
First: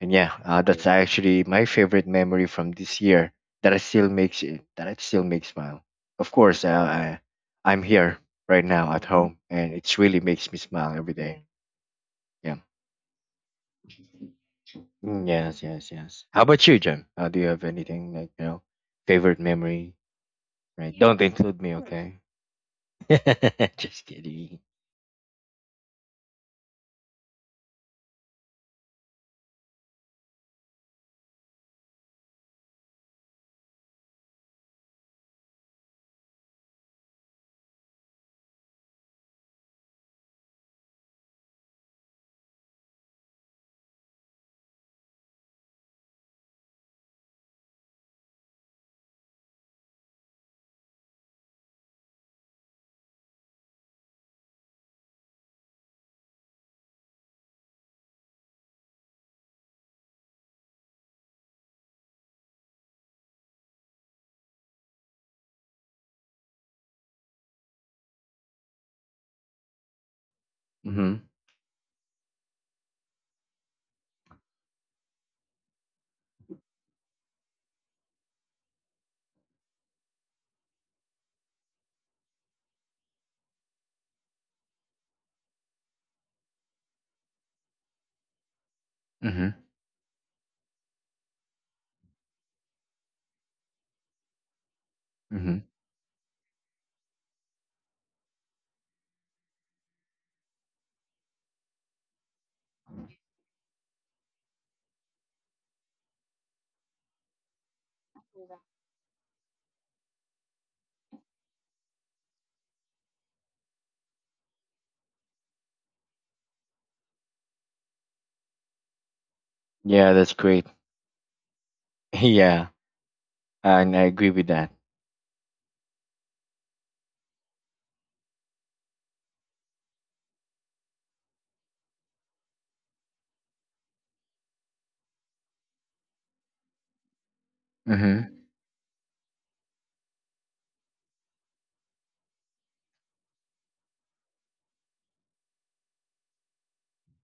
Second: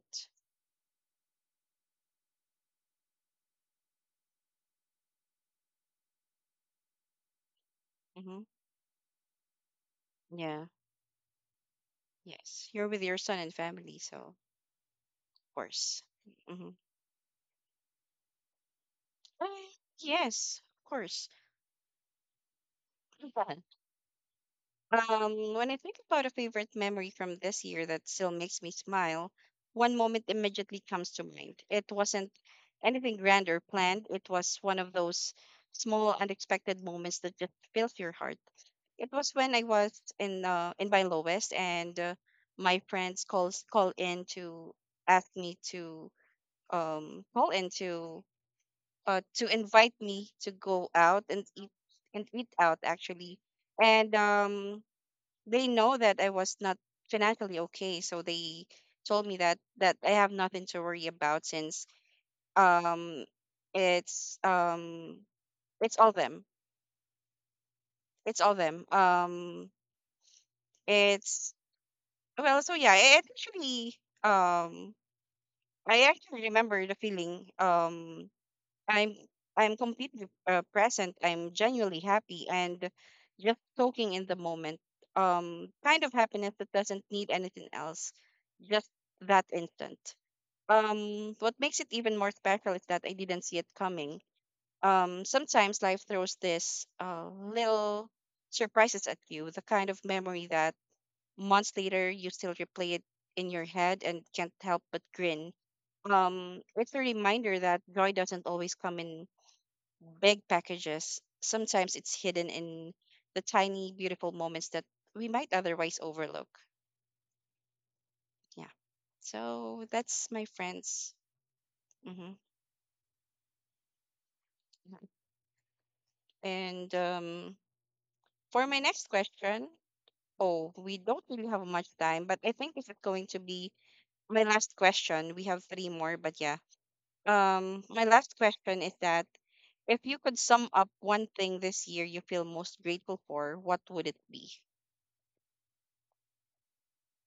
And yeah, uh, that's actually my favorite memory from this year that I still makes it, that I still makes smile. Of course, uh, I, I'm here Mm-hmm. right now at home, and it really makes me Yeah. smile every day. Yeah. Yes. You're with your son and family, so of Mm, yes, yes, course. yes. How about Mm-hmm. you, Jem? Uh, do you have anything like you know, favorite memory? Yes, of Right. Don't course. include me, okay? Just kidding. Mhm. Um, when I think about a favorite memory from this year that still makes me smile, one moment immediately comes to mind. It wasn't anything grand or planned. It was one of those small, unexpected moments that just fills your heart. It was when I was in uh, in my lowest, and uh, my friends calls call in to ask me to um call in to uh to invite me to go out and eat and eat out actually, and um they know that I was not financially okay, so they told me that that I have nothing to worry about since um it's um it's all them it's all them um Mhm. it's Well, so yeah, I actually um I actually remember the feeling. Um I'm I'm completely uh, present. I'm genuinely happy and just soaking in the moment. Um kind of happiness that doesn't need anything else. Just that Mhm. instant. Um what makes it even more special is that I didn't see it coming. Um Mhm. Sometimes life throws this uh little surprises at you, the kind of memory that months later you still replay it in your head and can't help but grin. Um, it's a reminder that joy doesn't always come in big packages. Sometimes it's hidden in the tiny, beautiful moments that we might otherwise overlook. Yeah. So Yeah, that's that's my great. friends. hmm Yeah, and I agree with that. And um, for my next question, oh, we don't really have much time, but I think this is going to be my last question. We have three more, but yeah. Um, my Mhm. last question is that if you could sum up one thing this year you feel most grateful for, what would it be?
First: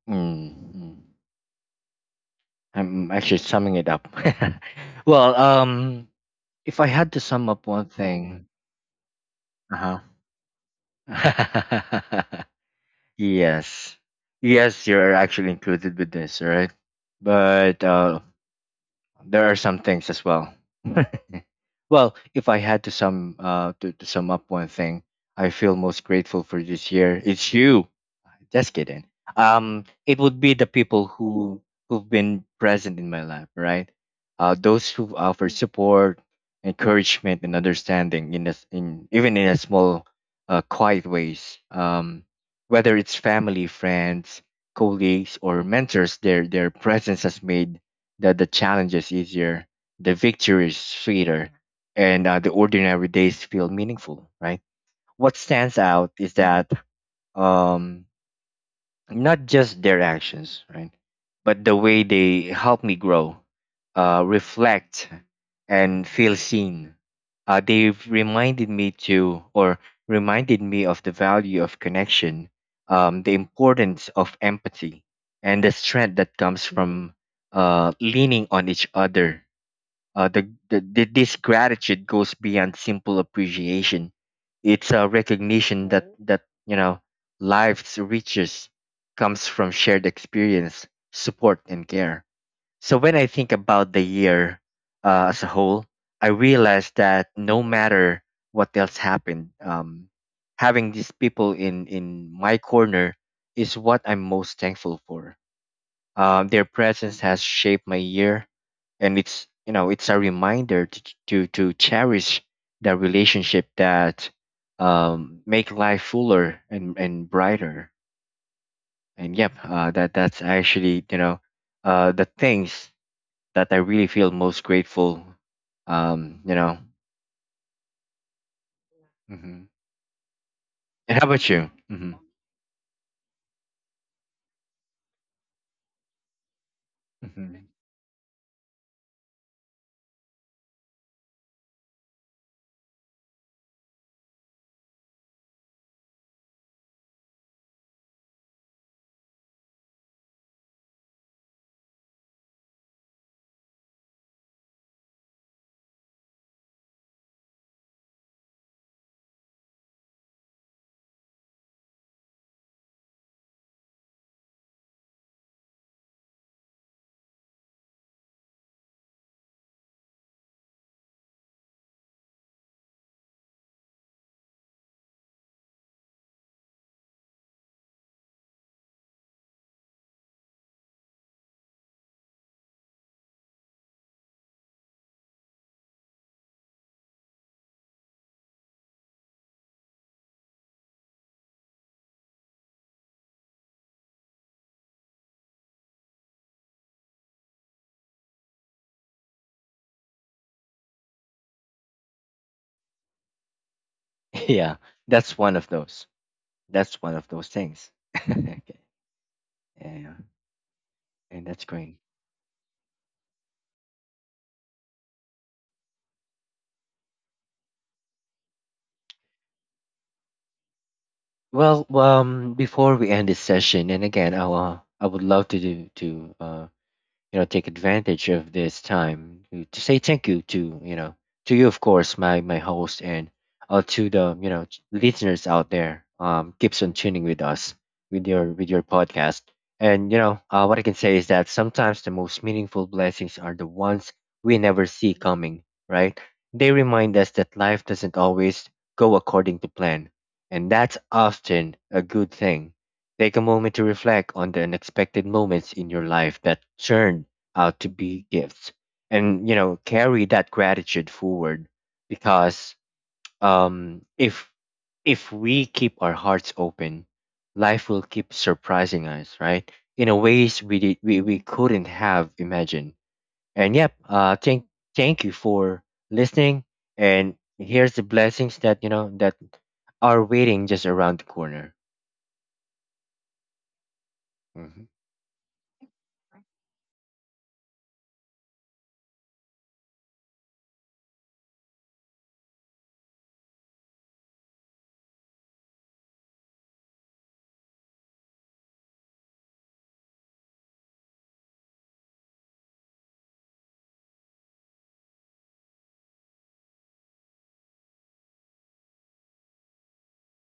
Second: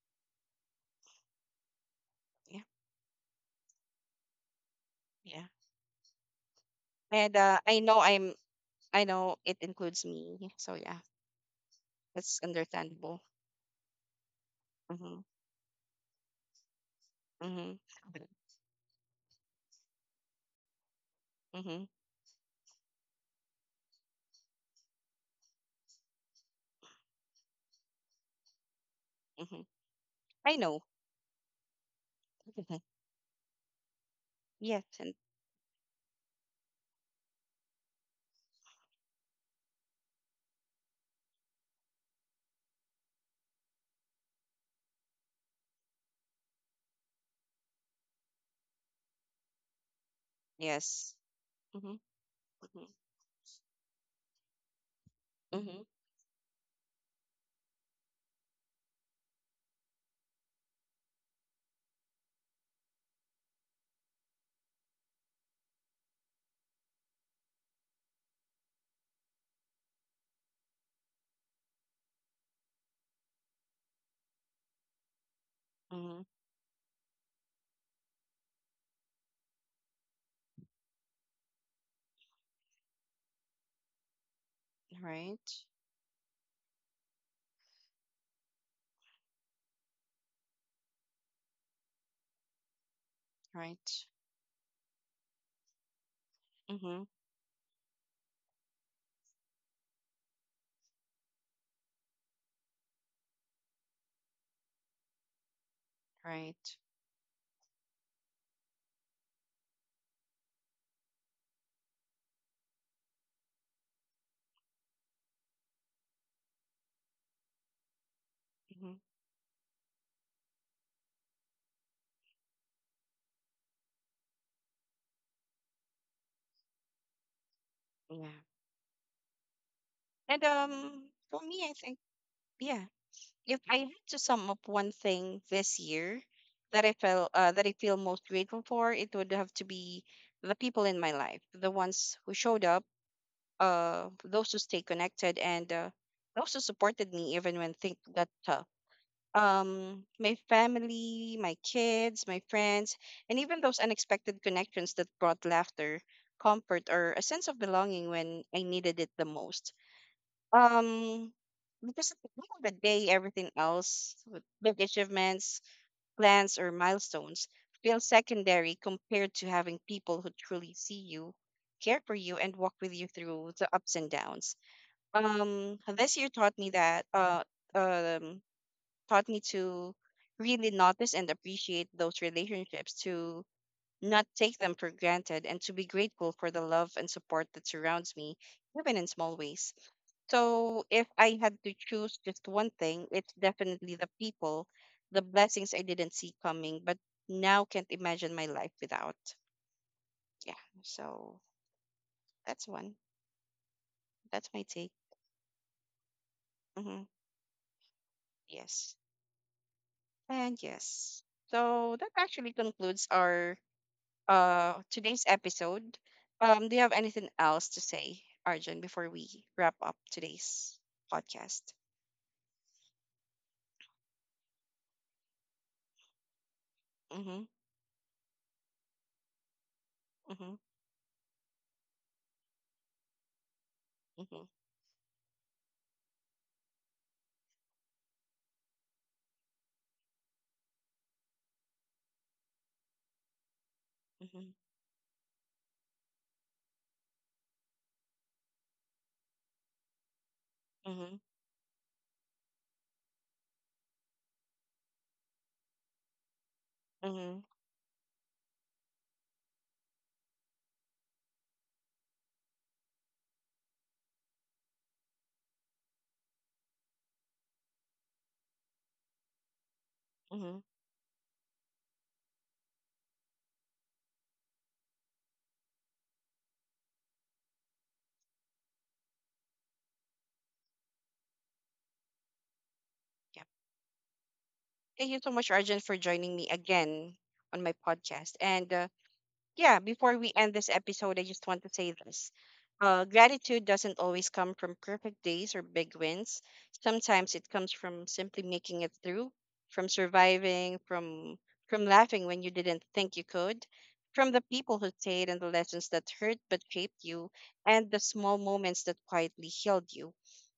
Mm-hmm. Mm, mm. Yeah, I'm actually summing it up. Well, yeah. um, if I had to And sum uh, up I one know I'm, thing, I know it uh includes me, so yeah, huh. that's understandable. Yes, yes, you're Mm-hmm, actually included with this, right? mm-hmm, But uh, there are some things as well. mm-hmm, Well, if I had to sum uh to, to sum up one thing I feel most grateful for this year, it's you. Just kidding. mm-hmm. Um, it would I be the know. people who who've been present in my life, right? Uh, Yes, those and who offer support, encouragement, and understanding in a, s- in even in a small, uh, quiet ways. Um, whether it's family, friends, colleagues, or mentors, their their presence has made the the challenges easier, the victories yes. sweeter, Mm-hmm, and uh, the mm-hmm, ordinary days feel meaningful, right? What mm-hmm, stands out is that um not just their actions, right? But the way they help me grow, uh, reflect, and feel seen. Uh, they've reminded me to, or reminded me of the value of connection, um, the importance of empathy, and the mm-hmm. strength that comes from uh, leaning on each other. Uh, the, the, the- this gratitude goes beyond simple appreciation. It's a Right, recognition that, hmm that you know life's riches comes from shared experience, support, and care. So when I think right. about the year uh, as a whole, I realize Mm-hmm, that no matter what else happened, um, having these people in in my corner is what I'm most thankful for. Um, their right. presence has shaped my year, and it's you know it's a reminder to to, to cherish the relationship that um, make life fuller and, and brighter. Mm-hmm, And yep, uh, that that's actually you know uh, the things that I really feel most grateful. Um, you know. yeah. hmm And um, And how for about me, I you? think, hmm yeah. If I had to sum up one thing this year that I felt uh, that I hmm feel most grateful for, it would have to be the people in my life, the ones who showed up, uh, those who stayed connected, and uh, those who supported me even when things got tough. Um, my family, my kids, my friends, and even those unexpected connections that brought laughter, comfort, or a sense of belonging when I needed it the most. Um, because at the end of the day, everything else, with big achievements, plans, or milestones, feel secondary compared to having people who truly see you, care for you, and walk with you through the ups and downs. Um, this year taught me that, uh, um, taught me to really notice and appreciate those relationships, to not take them for granted, and to be grateful for the love and support that surrounds me, even in small ways. So if I had to choose just one thing, it's definitely the people, the blessings I didn't see coming, but now can't imagine my life without. Yeah. So that's one. That's my Yeah, take. that's one of those. hmm That's one of those things. Okay. Yes. Yeah, yeah. And yes. And that's So great. that actually concludes our uh today's episode. Um, do you have anything else to say, Arjun, before we wrap up today's podcast? Well, um, before we end this session, and again, I uh, I would love to do to uh, Mm-hmm. you know take advantage of this time to, to say thank you Mm-hmm. to you know to you, of course, my my host, and uh, to the Mm-hmm. you know listeners out there, um keeps on tuning with us with your with your podcast. And you know uh, what I can say is that sometimes the most meaningful blessings are the ones Mm-hmm. we never see coming, right? They remind us that life doesn't always go according to plan, and that's Mm-hmm. often a good thing. Take a moment to reflect on the unexpected moments in your life that turned Mm-hmm. out to be gifts, and you know carry that gratitude forward because um if if we keep our hearts open, life will keep surprising us, right, in a Mm-hmm. ways we did we, we couldn't have imagined. And yep, uh thank thank you for listening, and here's the blessings that you know that are waiting just around the corner. Mhm. Thank you so much, Arjun, for joining me again on my podcast. And uh, yeah, before we end this episode, I just want to say this. Uh, gratitude doesn't always come from perfect days or big wins. Sometimes it comes from simply making it through, from surviving, from from laughing when you didn't think you could, from the people who stayed and the lessons that hurt but shaped you, and the small moments that quietly healed you.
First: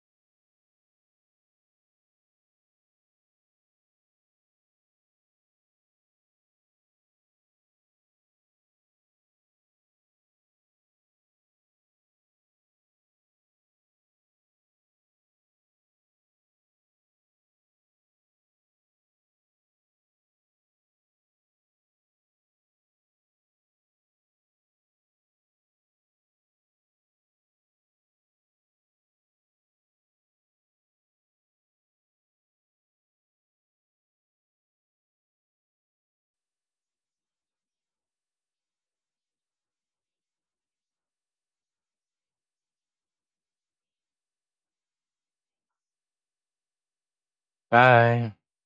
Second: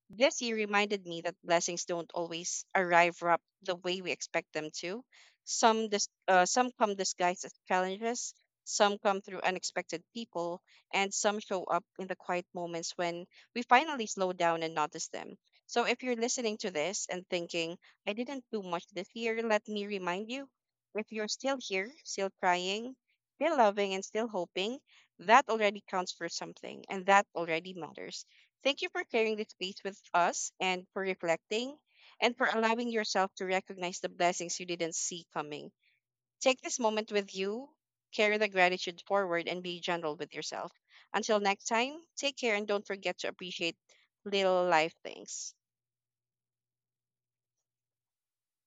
This year reminded me that blessings don't always arrive wrapped the way we expect them to. Some dis- uh, some come disguised as challenges, some come through unexpected people, and some show up in the quiet moments when we finally slow down and notice them. So if you're listening to this and thinking, I didn't do much this year, let me remind you, if you're still here, still crying, still loving and still hoping, that already counts for something and that already matters. Thank you for sharing this space with us and for reflecting and for allowing yourself to recognize the blessings you didn't see coming. Take this moment with you, carry the gratitude forward, and be gentle with yourself. Until next time, take care and don't forget to appreciate little life things. Bye.